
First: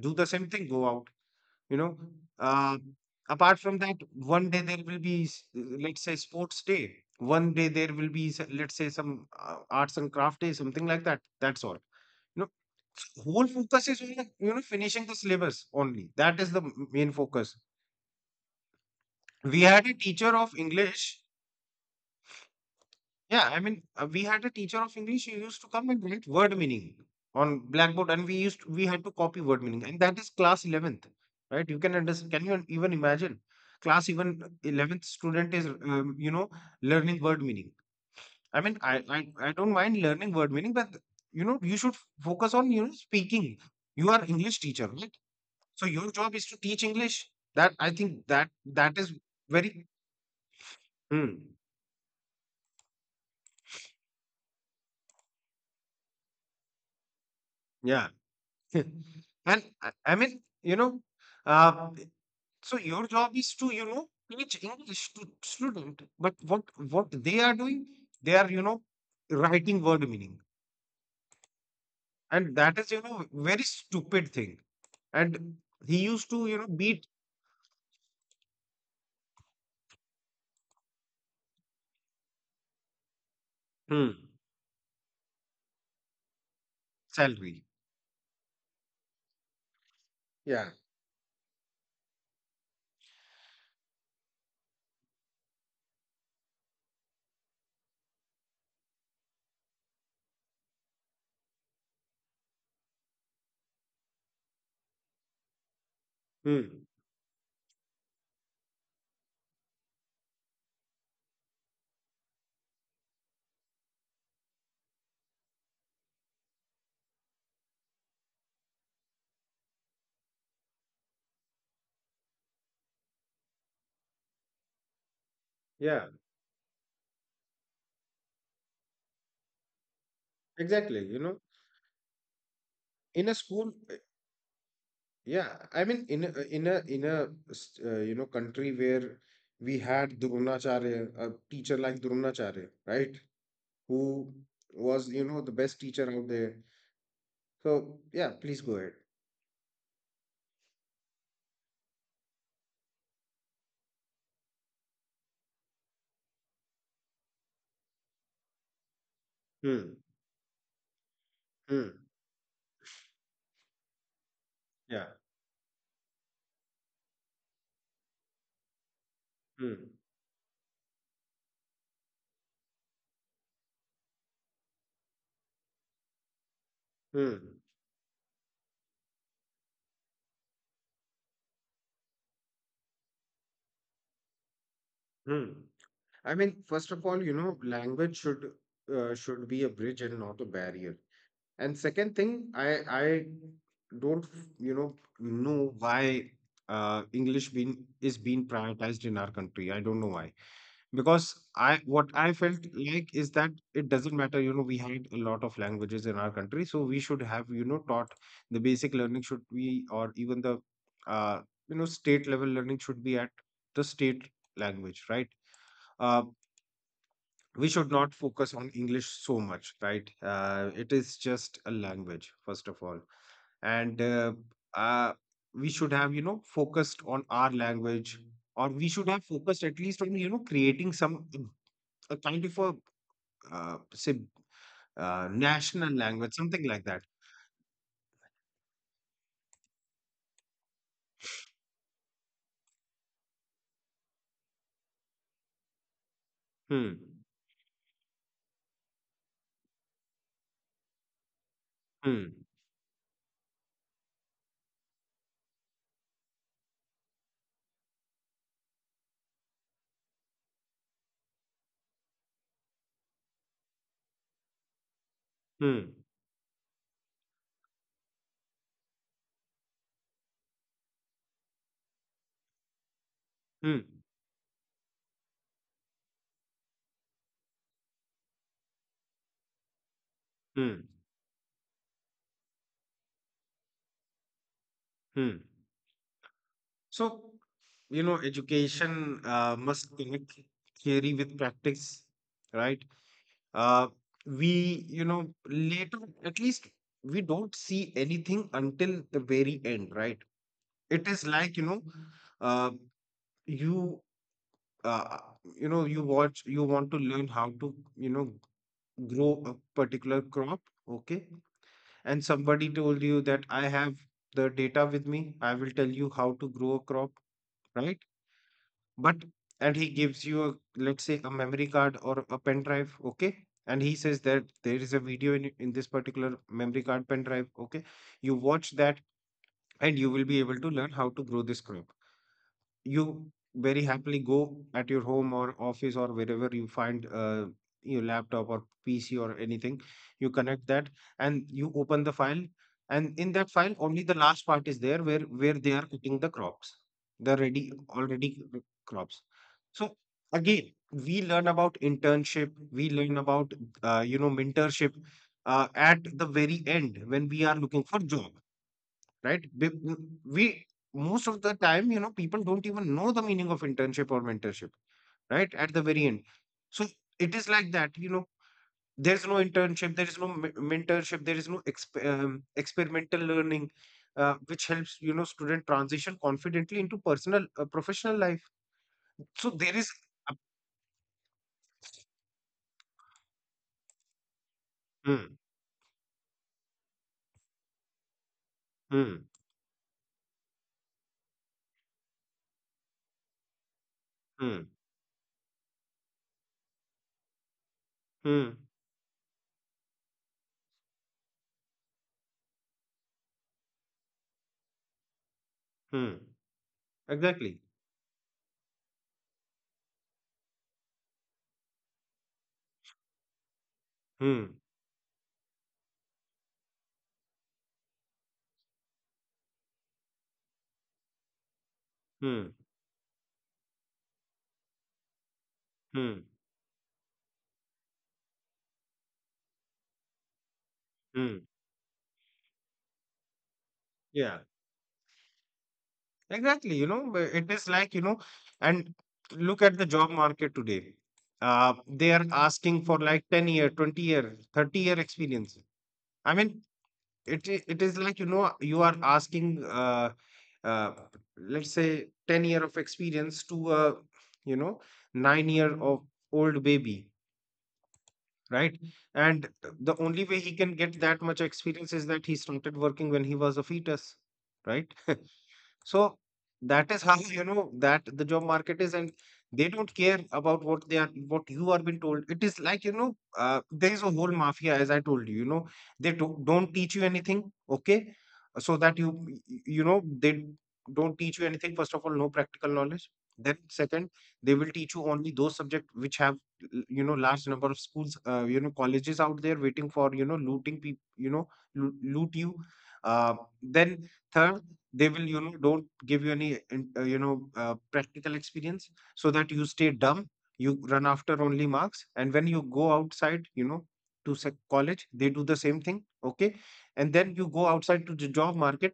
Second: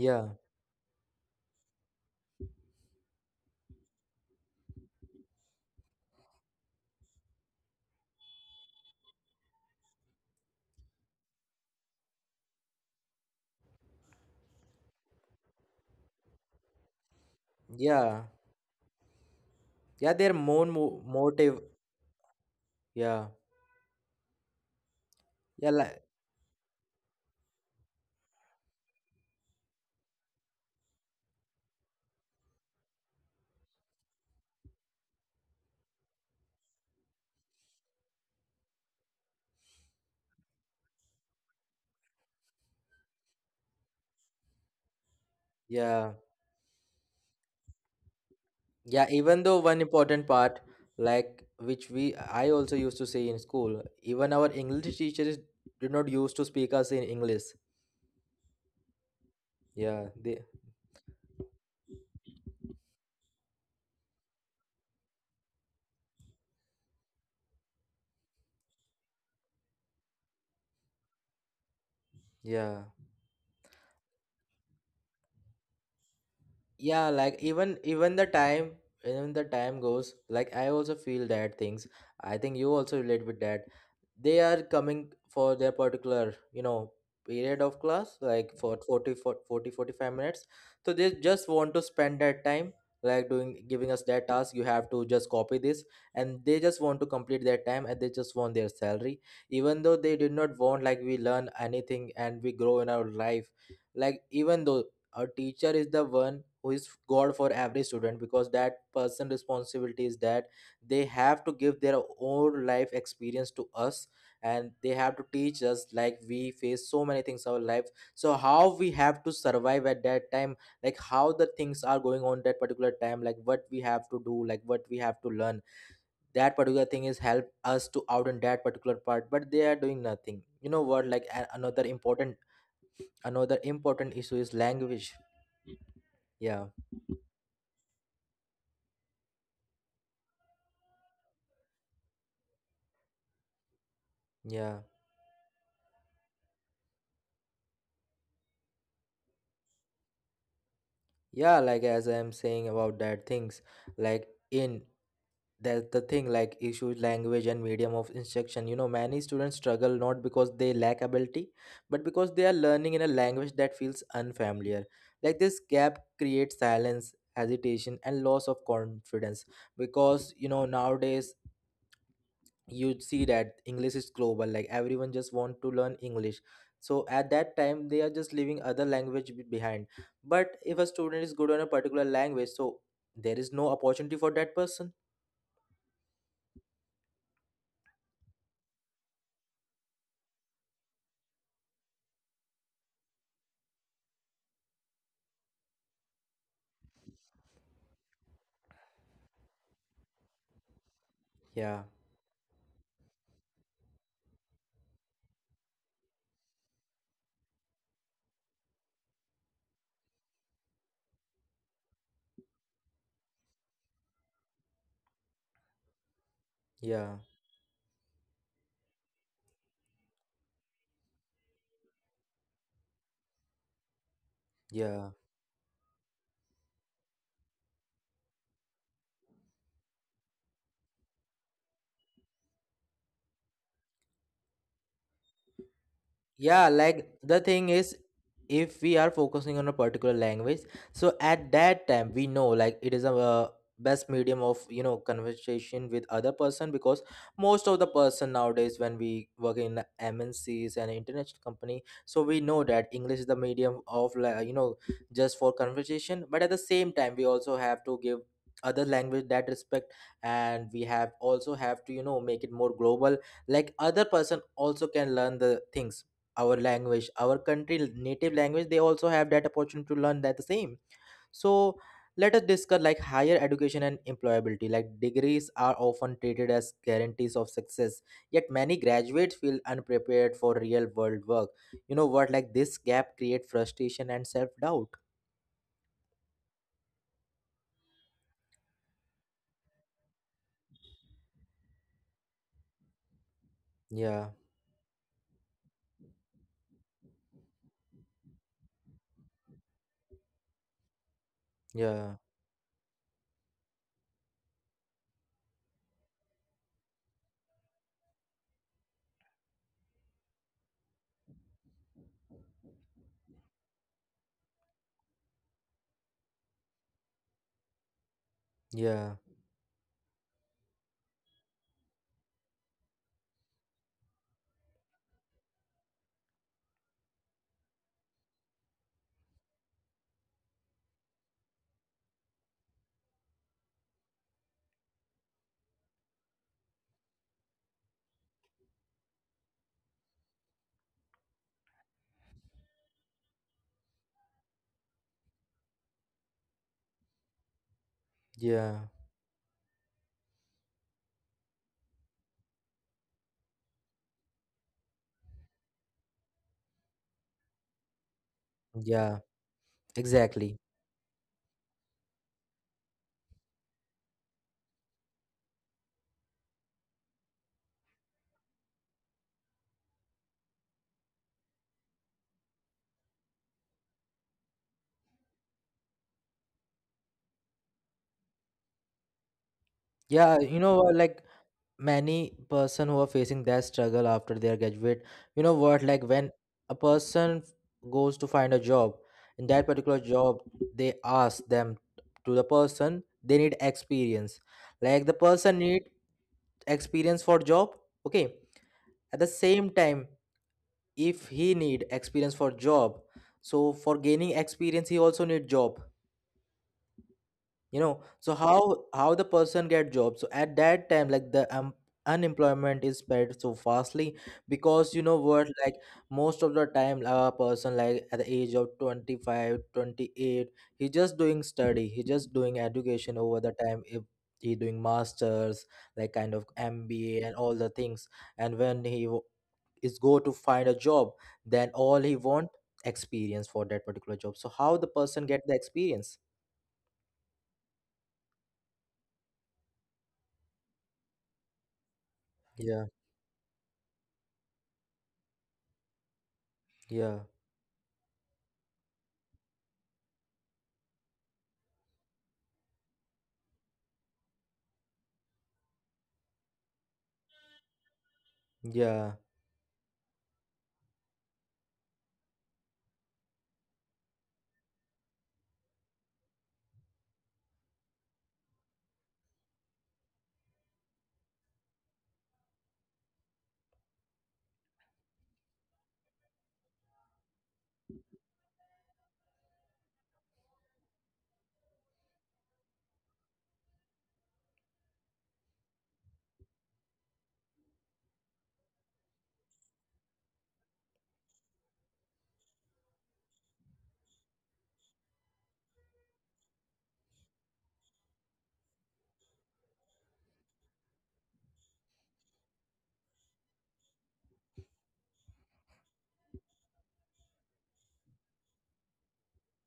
Speaker 2: do the same thing, go out. You know, uh, Apart from that, one day there will be, let's say, sports day. One day there will be, let's say, some arts and craft day, something like that. That's all. You know, Whole focus is on finishing the syllabus only. That is the main focus.
Speaker 1: yeah,
Speaker 2: We had a
Speaker 1: yeah.
Speaker 2: teacher
Speaker 1: They're
Speaker 2: of
Speaker 1: more mo-
Speaker 2: English.
Speaker 1: motive. Yeah,
Speaker 2: Yeah, I mean, we had a teacher of English who used to
Speaker 1: yeah,
Speaker 2: come and
Speaker 1: like,
Speaker 2: write word meaning on blackboard, and we had to copy word meaning, and that is class 11th, right? You can understand. Can you even imagine? Class even 11th student is learning word meaning. I mean, I don't mind learning word meaning, but you should focus on speaking. You are English teacher, right? So
Speaker 1: yeah.
Speaker 2: your job is to teach English. That I think that
Speaker 1: Yeah,
Speaker 2: that is
Speaker 1: even though one
Speaker 2: very.
Speaker 1: important part, like
Speaker 2: Hmm,
Speaker 1: which we I also used to say in school, even our English teachers did not used to speak us in English.
Speaker 2: yeah. *laughs* And
Speaker 1: Yeah, they
Speaker 2: I mean, uh, so your job is to, teach English to student. But what they are doing, they are, writing word meaning,
Speaker 1: yeah.
Speaker 2: and that is, very stupid thing. And he used to,
Speaker 1: Yeah, like
Speaker 2: beat.
Speaker 1: even even the time goes, like I also feel that things, I think you also relate with that. They
Speaker 2: Hmm.
Speaker 1: are coming for their particular, you know, period of
Speaker 2: Salary.
Speaker 1: class, like for 40 for 40 to 45 minutes, so they
Speaker 2: Yeah.
Speaker 1: just want to spend that time, like doing giving us that task, you have to just copy this, and they just want to complete their time and they just want their salary, even though they did not want like we learn anything and we grow in our life. Like even though a teacher is the one who is god
Speaker 2: Hmm.
Speaker 1: for every student, because that person responsibility is that they have to give their own life experience to us, and they have to teach us, like we face so many things in our life, so how we have to survive at that time, like how the things are going on that particular time, like what we have to do, like what we have to learn. That
Speaker 2: Yeah.
Speaker 1: particular thing is help us to out in that particular part, but they are doing nothing, you know what, like
Speaker 2: Exactly.
Speaker 1: another
Speaker 2: In a
Speaker 1: important
Speaker 2: school,
Speaker 1: issue is language.
Speaker 2: yeah. I mean,
Speaker 1: Yeah.
Speaker 2: in a country where we had Dronacharya, a teacher like Dronacharya, right?
Speaker 1: Yeah.
Speaker 2: Who was the best teacher out there. So yeah, please go ahead.
Speaker 1: Yeah, like as I'm saying about that things, like in that's the thing, like issues language and medium of instruction. You know, many students struggle not because
Speaker 2: Hmm.
Speaker 1: they lack ability, but because they are
Speaker 2: Hmm.
Speaker 1: learning in a language that feels unfamiliar. Like this
Speaker 2: Yeah.
Speaker 1: gap creates silence, hesitation, and loss of confidence. Because, you know,
Speaker 2: Hmm.
Speaker 1: nowadays you'd see that English is global, like everyone just want to learn English. So at that time they are
Speaker 2: Hmm.
Speaker 1: just leaving other language behind. But if a student is good on a particular language, so there is no opportunity for that person.
Speaker 2: Hmm. I mean, first of all, language should be a bridge and not a barrier. And second thing, I don't you know know why english being is being prioritized in our country. I don't know why.
Speaker 1: Yeah,
Speaker 2: Because I what I felt like is that it doesn't matter, we had a lot of languages in our country, so we should have, taught. The basic learning should be, or even the uh, state level learning should be at the state language, right. uh,
Speaker 1: yeah,
Speaker 2: we should not focus on English so much, right. It is just a language, first of all. And
Speaker 1: yeah,
Speaker 2: uh, we should have focused on our language, or we should have focused at least on creating some, a kind of a say, national
Speaker 1: yeah,
Speaker 2: language,
Speaker 1: like
Speaker 2: something like
Speaker 1: the
Speaker 2: that.
Speaker 1: thing is, if we are focusing on a particular language, so at that time we know like it is a, best medium of, you know, conversation with other person. Because
Speaker 2: Hmm.
Speaker 1: most of the person nowadays when we work in MNCs and international company, so we know that
Speaker 2: Hmm.
Speaker 1: English is the medium of, like, you know, just for conversation. But at the same time we also have to give other language that respect, and we have also have to, you know, make it more global, like other person also can learn the things.
Speaker 2: Hmm.
Speaker 1: Our language, our country native language, they also have that opportunity to learn that the same. So let us discuss like higher education and
Speaker 2: Hmm.
Speaker 1: employability. Like degrees are often treated as guarantees of success, yet many graduates feel unprepared for real world
Speaker 2: Hmm.
Speaker 1: work. You know what, like this gap create frustration and self doubt.
Speaker 2: Hmm. So, education must connect theory with practice, right?
Speaker 1: Yeah,
Speaker 2: Uh, we, later, at least, we don't see anything until the very end, right? It is
Speaker 1: yeah,
Speaker 2: like, uh, you, uh, you watch, you want to learn how to, grow a particular crop, okay. And somebody told you that I have the data with me, I will tell you how to grow a crop, right.
Speaker 1: yeah,
Speaker 2: but And he gives you a, let's say, a memory card or a pen drive, okay. And he says that there is a video in this particular memory card pen drive, okay, you watch that, and you will be able to learn how to grow this crop. You very happily go at your home or office or wherever you find your laptop or PC or anything, you connect that, and you open the file, and in that file only the last part is there where they are cutting the crops, the ready
Speaker 1: yeah,
Speaker 2: already crops. So again we learn about internship, we learn about mentorship at the very end when we are looking for job,
Speaker 1: yeah,
Speaker 2: right? They-
Speaker 1: exactly,
Speaker 2: We Most of the time, people don't even know the meaning of internship or mentorship, right? At the very end, so it is like that. There's no internship, there is no mentorship, there is no experimental learning, which helps student transition confidently into personal professional life. So
Speaker 1: yeah.
Speaker 2: there
Speaker 1: You
Speaker 2: is,
Speaker 1: know what,
Speaker 2: a-
Speaker 1: like many person who are facing that struggle after their graduate. You know what, like
Speaker 2: hmm.
Speaker 1: when a person goes to find a job, in that
Speaker 2: Hmm.
Speaker 1: particular job they ask them, to the person, they need experience. Like the
Speaker 2: Hmm.
Speaker 1: person need experience for job, okay? At
Speaker 2: Hmm.
Speaker 1: the same time, if he need experience for job, so for gaining experience he also need job.
Speaker 2: Hmm.
Speaker 1: You know,
Speaker 2: Exactly.
Speaker 1: so how the person get job? So at that time, like the unemployment is spread so fastly. Because, you know
Speaker 2: Hmm.
Speaker 1: what, like most of the time a person like at the age of 25, 28, he just doing study, he just doing education
Speaker 2: Hmm.
Speaker 1: over the time. If he doing masters like kind of
Speaker 2: Hmm.
Speaker 1: MBA and all the things, and when is go to find a job, then all he
Speaker 2: Hmm.
Speaker 1: want experience for that particular job, so how the
Speaker 2: Yeah.
Speaker 1: person get the experience?
Speaker 2: Exactly, but it is like, and look at the job market today.
Speaker 1: Yeah,
Speaker 2: They are asking for like 10 year, 20 year, 30-year experience. I
Speaker 1: yeah.
Speaker 2: mean, it is like, you are asking uh, let's say, 10 year of experience to a, you know, 9 year of old baby,
Speaker 1: Yeah,
Speaker 2: right? And the only way he can get that much experience is that he started working when he was a fetus, right? *laughs* So that is how you know that the job market is, and they don't care about what they are, what you are being told. It is like, there is a whole mafia, as I told you. Don't teach you anything, okay? So that you, they don't teach you anything. First of all, no practical knowledge. Then second, they will teach you only those subjects which have large number of schools, colleges out there waiting for looting people, loot you. Uh, then third, they will don't give you any practical experience, so that you stay dumb, you run after only marks. And when you go outside, to college, they do the same thing, okay. And then you go outside to the job market,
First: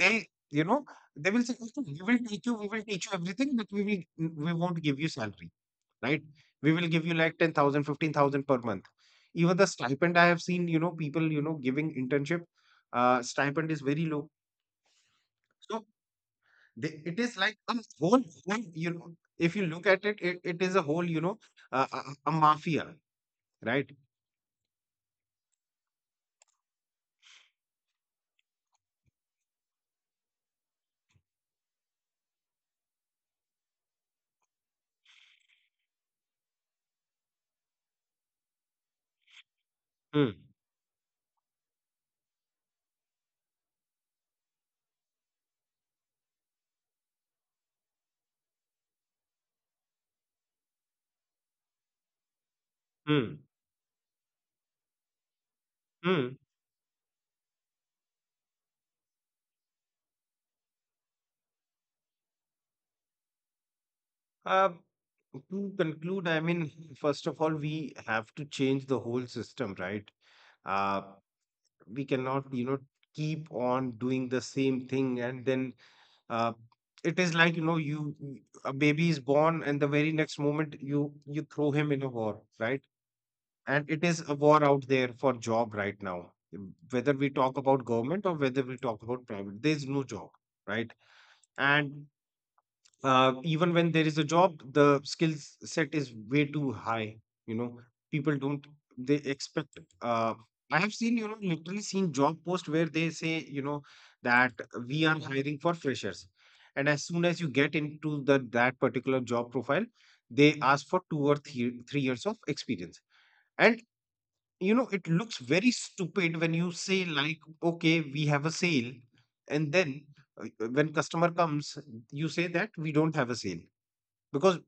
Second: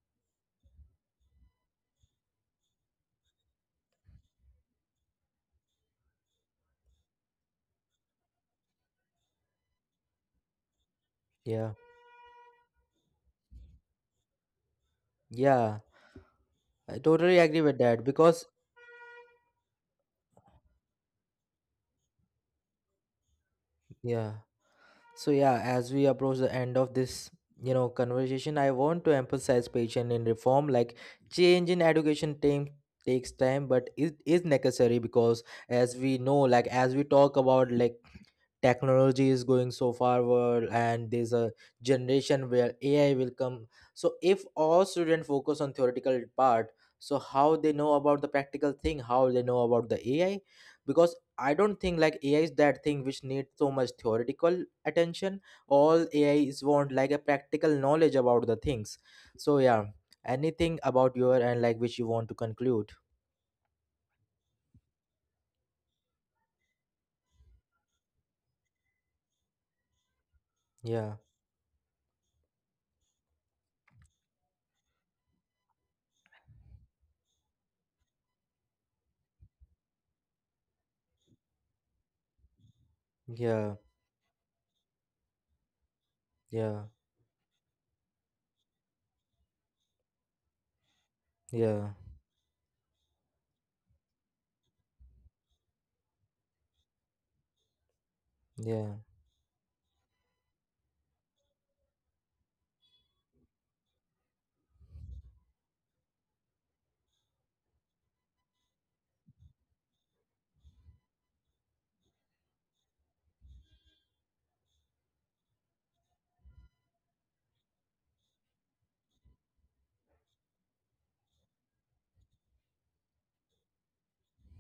Speaker 2: they, you know they will say, "Okay, we will teach you everything, but we won't give you salary, right, we will give you like 10,000, 15,000 per month." Even the stipend, I have seen, people,
Speaker 1: yeah,
Speaker 2: giving internship, stipend is very low.
Speaker 1: yeah.
Speaker 2: So
Speaker 1: I
Speaker 2: it is
Speaker 1: totally
Speaker 2: like
Speaker 1: agree
Speaker 2: a
Speaker 1: with that, because
Speaker 2: whole, if you look at it, it is a whole, a mafia, right?
Speaker 1: yeah. So yeah, as we approach the end of this, you know, conversation, I want to emphasize patience in reform. Like change in education time takes time, but it is necessary because, as we know, like as we talk about, like technology is going so
Speaker 2: Hmm.
Speaker 1: forward and there's a generation where AI will come. So if all students focus on theoretical part, so how they know about the practical thing, how they know about the AI? Because I don't think like AI is that thing which
Speaker 2: Hmm.
Speaker 1: needs so much theoretical attention. All AI
Speaker 2: Hmm.
Speaker 1: is want like a practical knowledge about the things. So yeah, anything about your and like which you want to conclude?
Speaker 2: Uh, to conclude, I mean, first of all, we have to change the whole system, right? Uh,
Speaker 1: Yeah,
Speaker 2: we cannot, keep on doing the same thing. And then, uh, it is like, a baby is born, and the very next moment you throw him in a war, right?
Speaker 1: yeah,
Speaker 2: And it is a war out there for job right now. Um,
Speaker 1: yeah,
Speaker 2: Whether we talk about government or whether we talk about private, there is no job, right.
Speaker 1: yeah,
Speaker 2: And even when there is a job, the skill set is way too high, you know people don't,
Speaker 1: yeah,
Speaker 2: they expect uh, I have seen, literally seen job posts where they say, you know that we are hiring for freshers, and as soon as you get into the that particular job profile, they ask for 2 or 3, 3 years of experience. And it looks very stupid when you say, like, okay we have a sale, and then uh, when customer comes, you say that we don't have a sale. Because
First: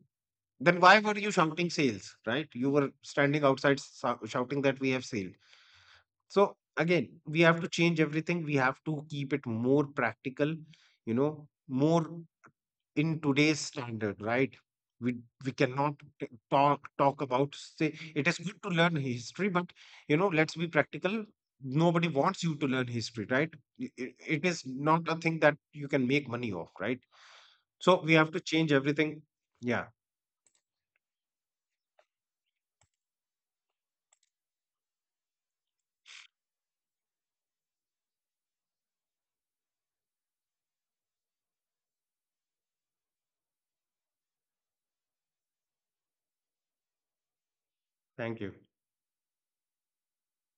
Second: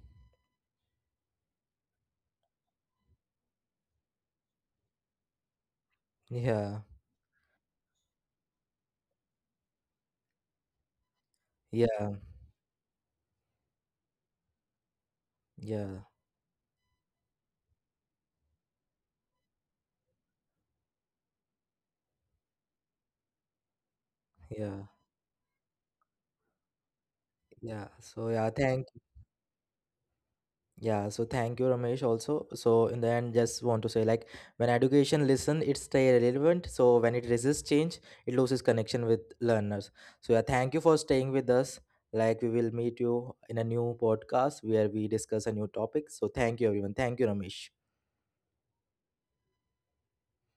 Speaker 2: then why were you shouting sales, right, you were standing outside shouting that we have sale. So
Speaker 1: yeah,
Speaker 2: again we have to change everything, we have to keep it more practical, more
Speaker 1: yeah,
Speaker 2: in today's standard, right? We we cannot
Speaker 1: yeah,
Speaker 2: talk about, say, it is good to learn history, but let's be practical. Nobody wants you to learn history, right? It is
Speaker 1: yeah,
Speaker 2: not a thing that you can make money off, right?
Speaker 1: yeah.
Speaker 2: So we have
Speaker 1: So
Speaker 2: to
Speaker 1: yeah,
Speaker 2: change
Speaker 1: thank
Speaker 2: everything. Yeah,
Speaker 1: Yeah, so thank you, Ramesh. Also, so in the end, just want to say like when education listen, it stay relevant. So when it resists change, it loses connection with learners. So yeah, thank you for staying with us. Like we will meet you in a new podcast where we discuss a new topic. So thank you, everyone. Thank you, Ramesh.
Speaker 2: thank you.